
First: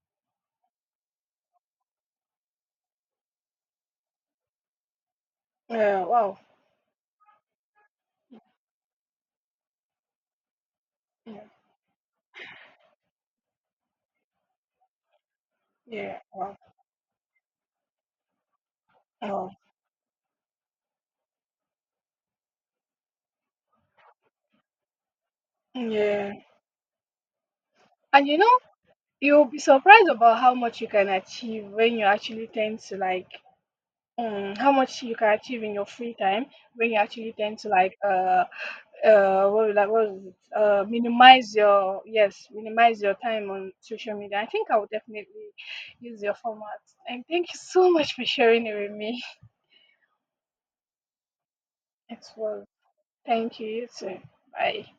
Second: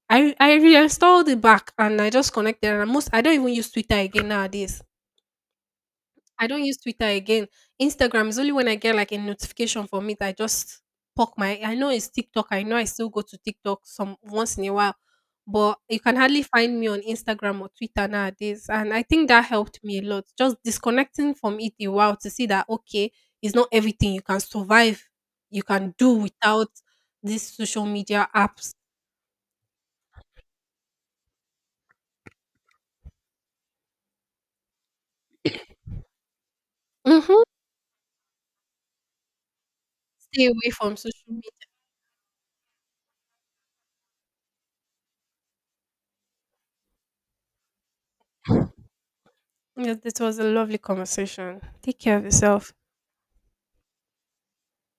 S1: I reinstalled it back and I just connected. And most, I don't even use Twitter again nowadays.
S2: Yeah. Wow.
S1: I don't use Twitter again. Instagram is only when I get like a notification from it. I just poke
S2: Yeah.
S1: my. I know it's TikTok. I know I still go to TikTok some once in a while, but you can
S2: Yeah.
S1: hardly
S2: Wow.
S1: find me on Instagram or Twitter nowadays. And I think that
S2: Wow.
S1: helped me a lot. Just disconnecting from it a while to see that okay, it's not everything you can survive. You can do
S2: Yeah.
S1: without these social media
S2: And you know,
S1: apps.
S2: you'll be surprised about how much you can achieve when you actually tend to like how much you can achieve in your free time when you actually
S1: Hmm.
S2: tend to like what was that it?
S1: Stay away from social media.
S2: Minimize your, yes, minimize your time on social media. I think I will definitely use your format. And thank you so much for sharing it with me.
S1: Yes, this was a lovely conversation. Take care of
S2: It was
S1: yourself.
S2: thank you. You too. Bye.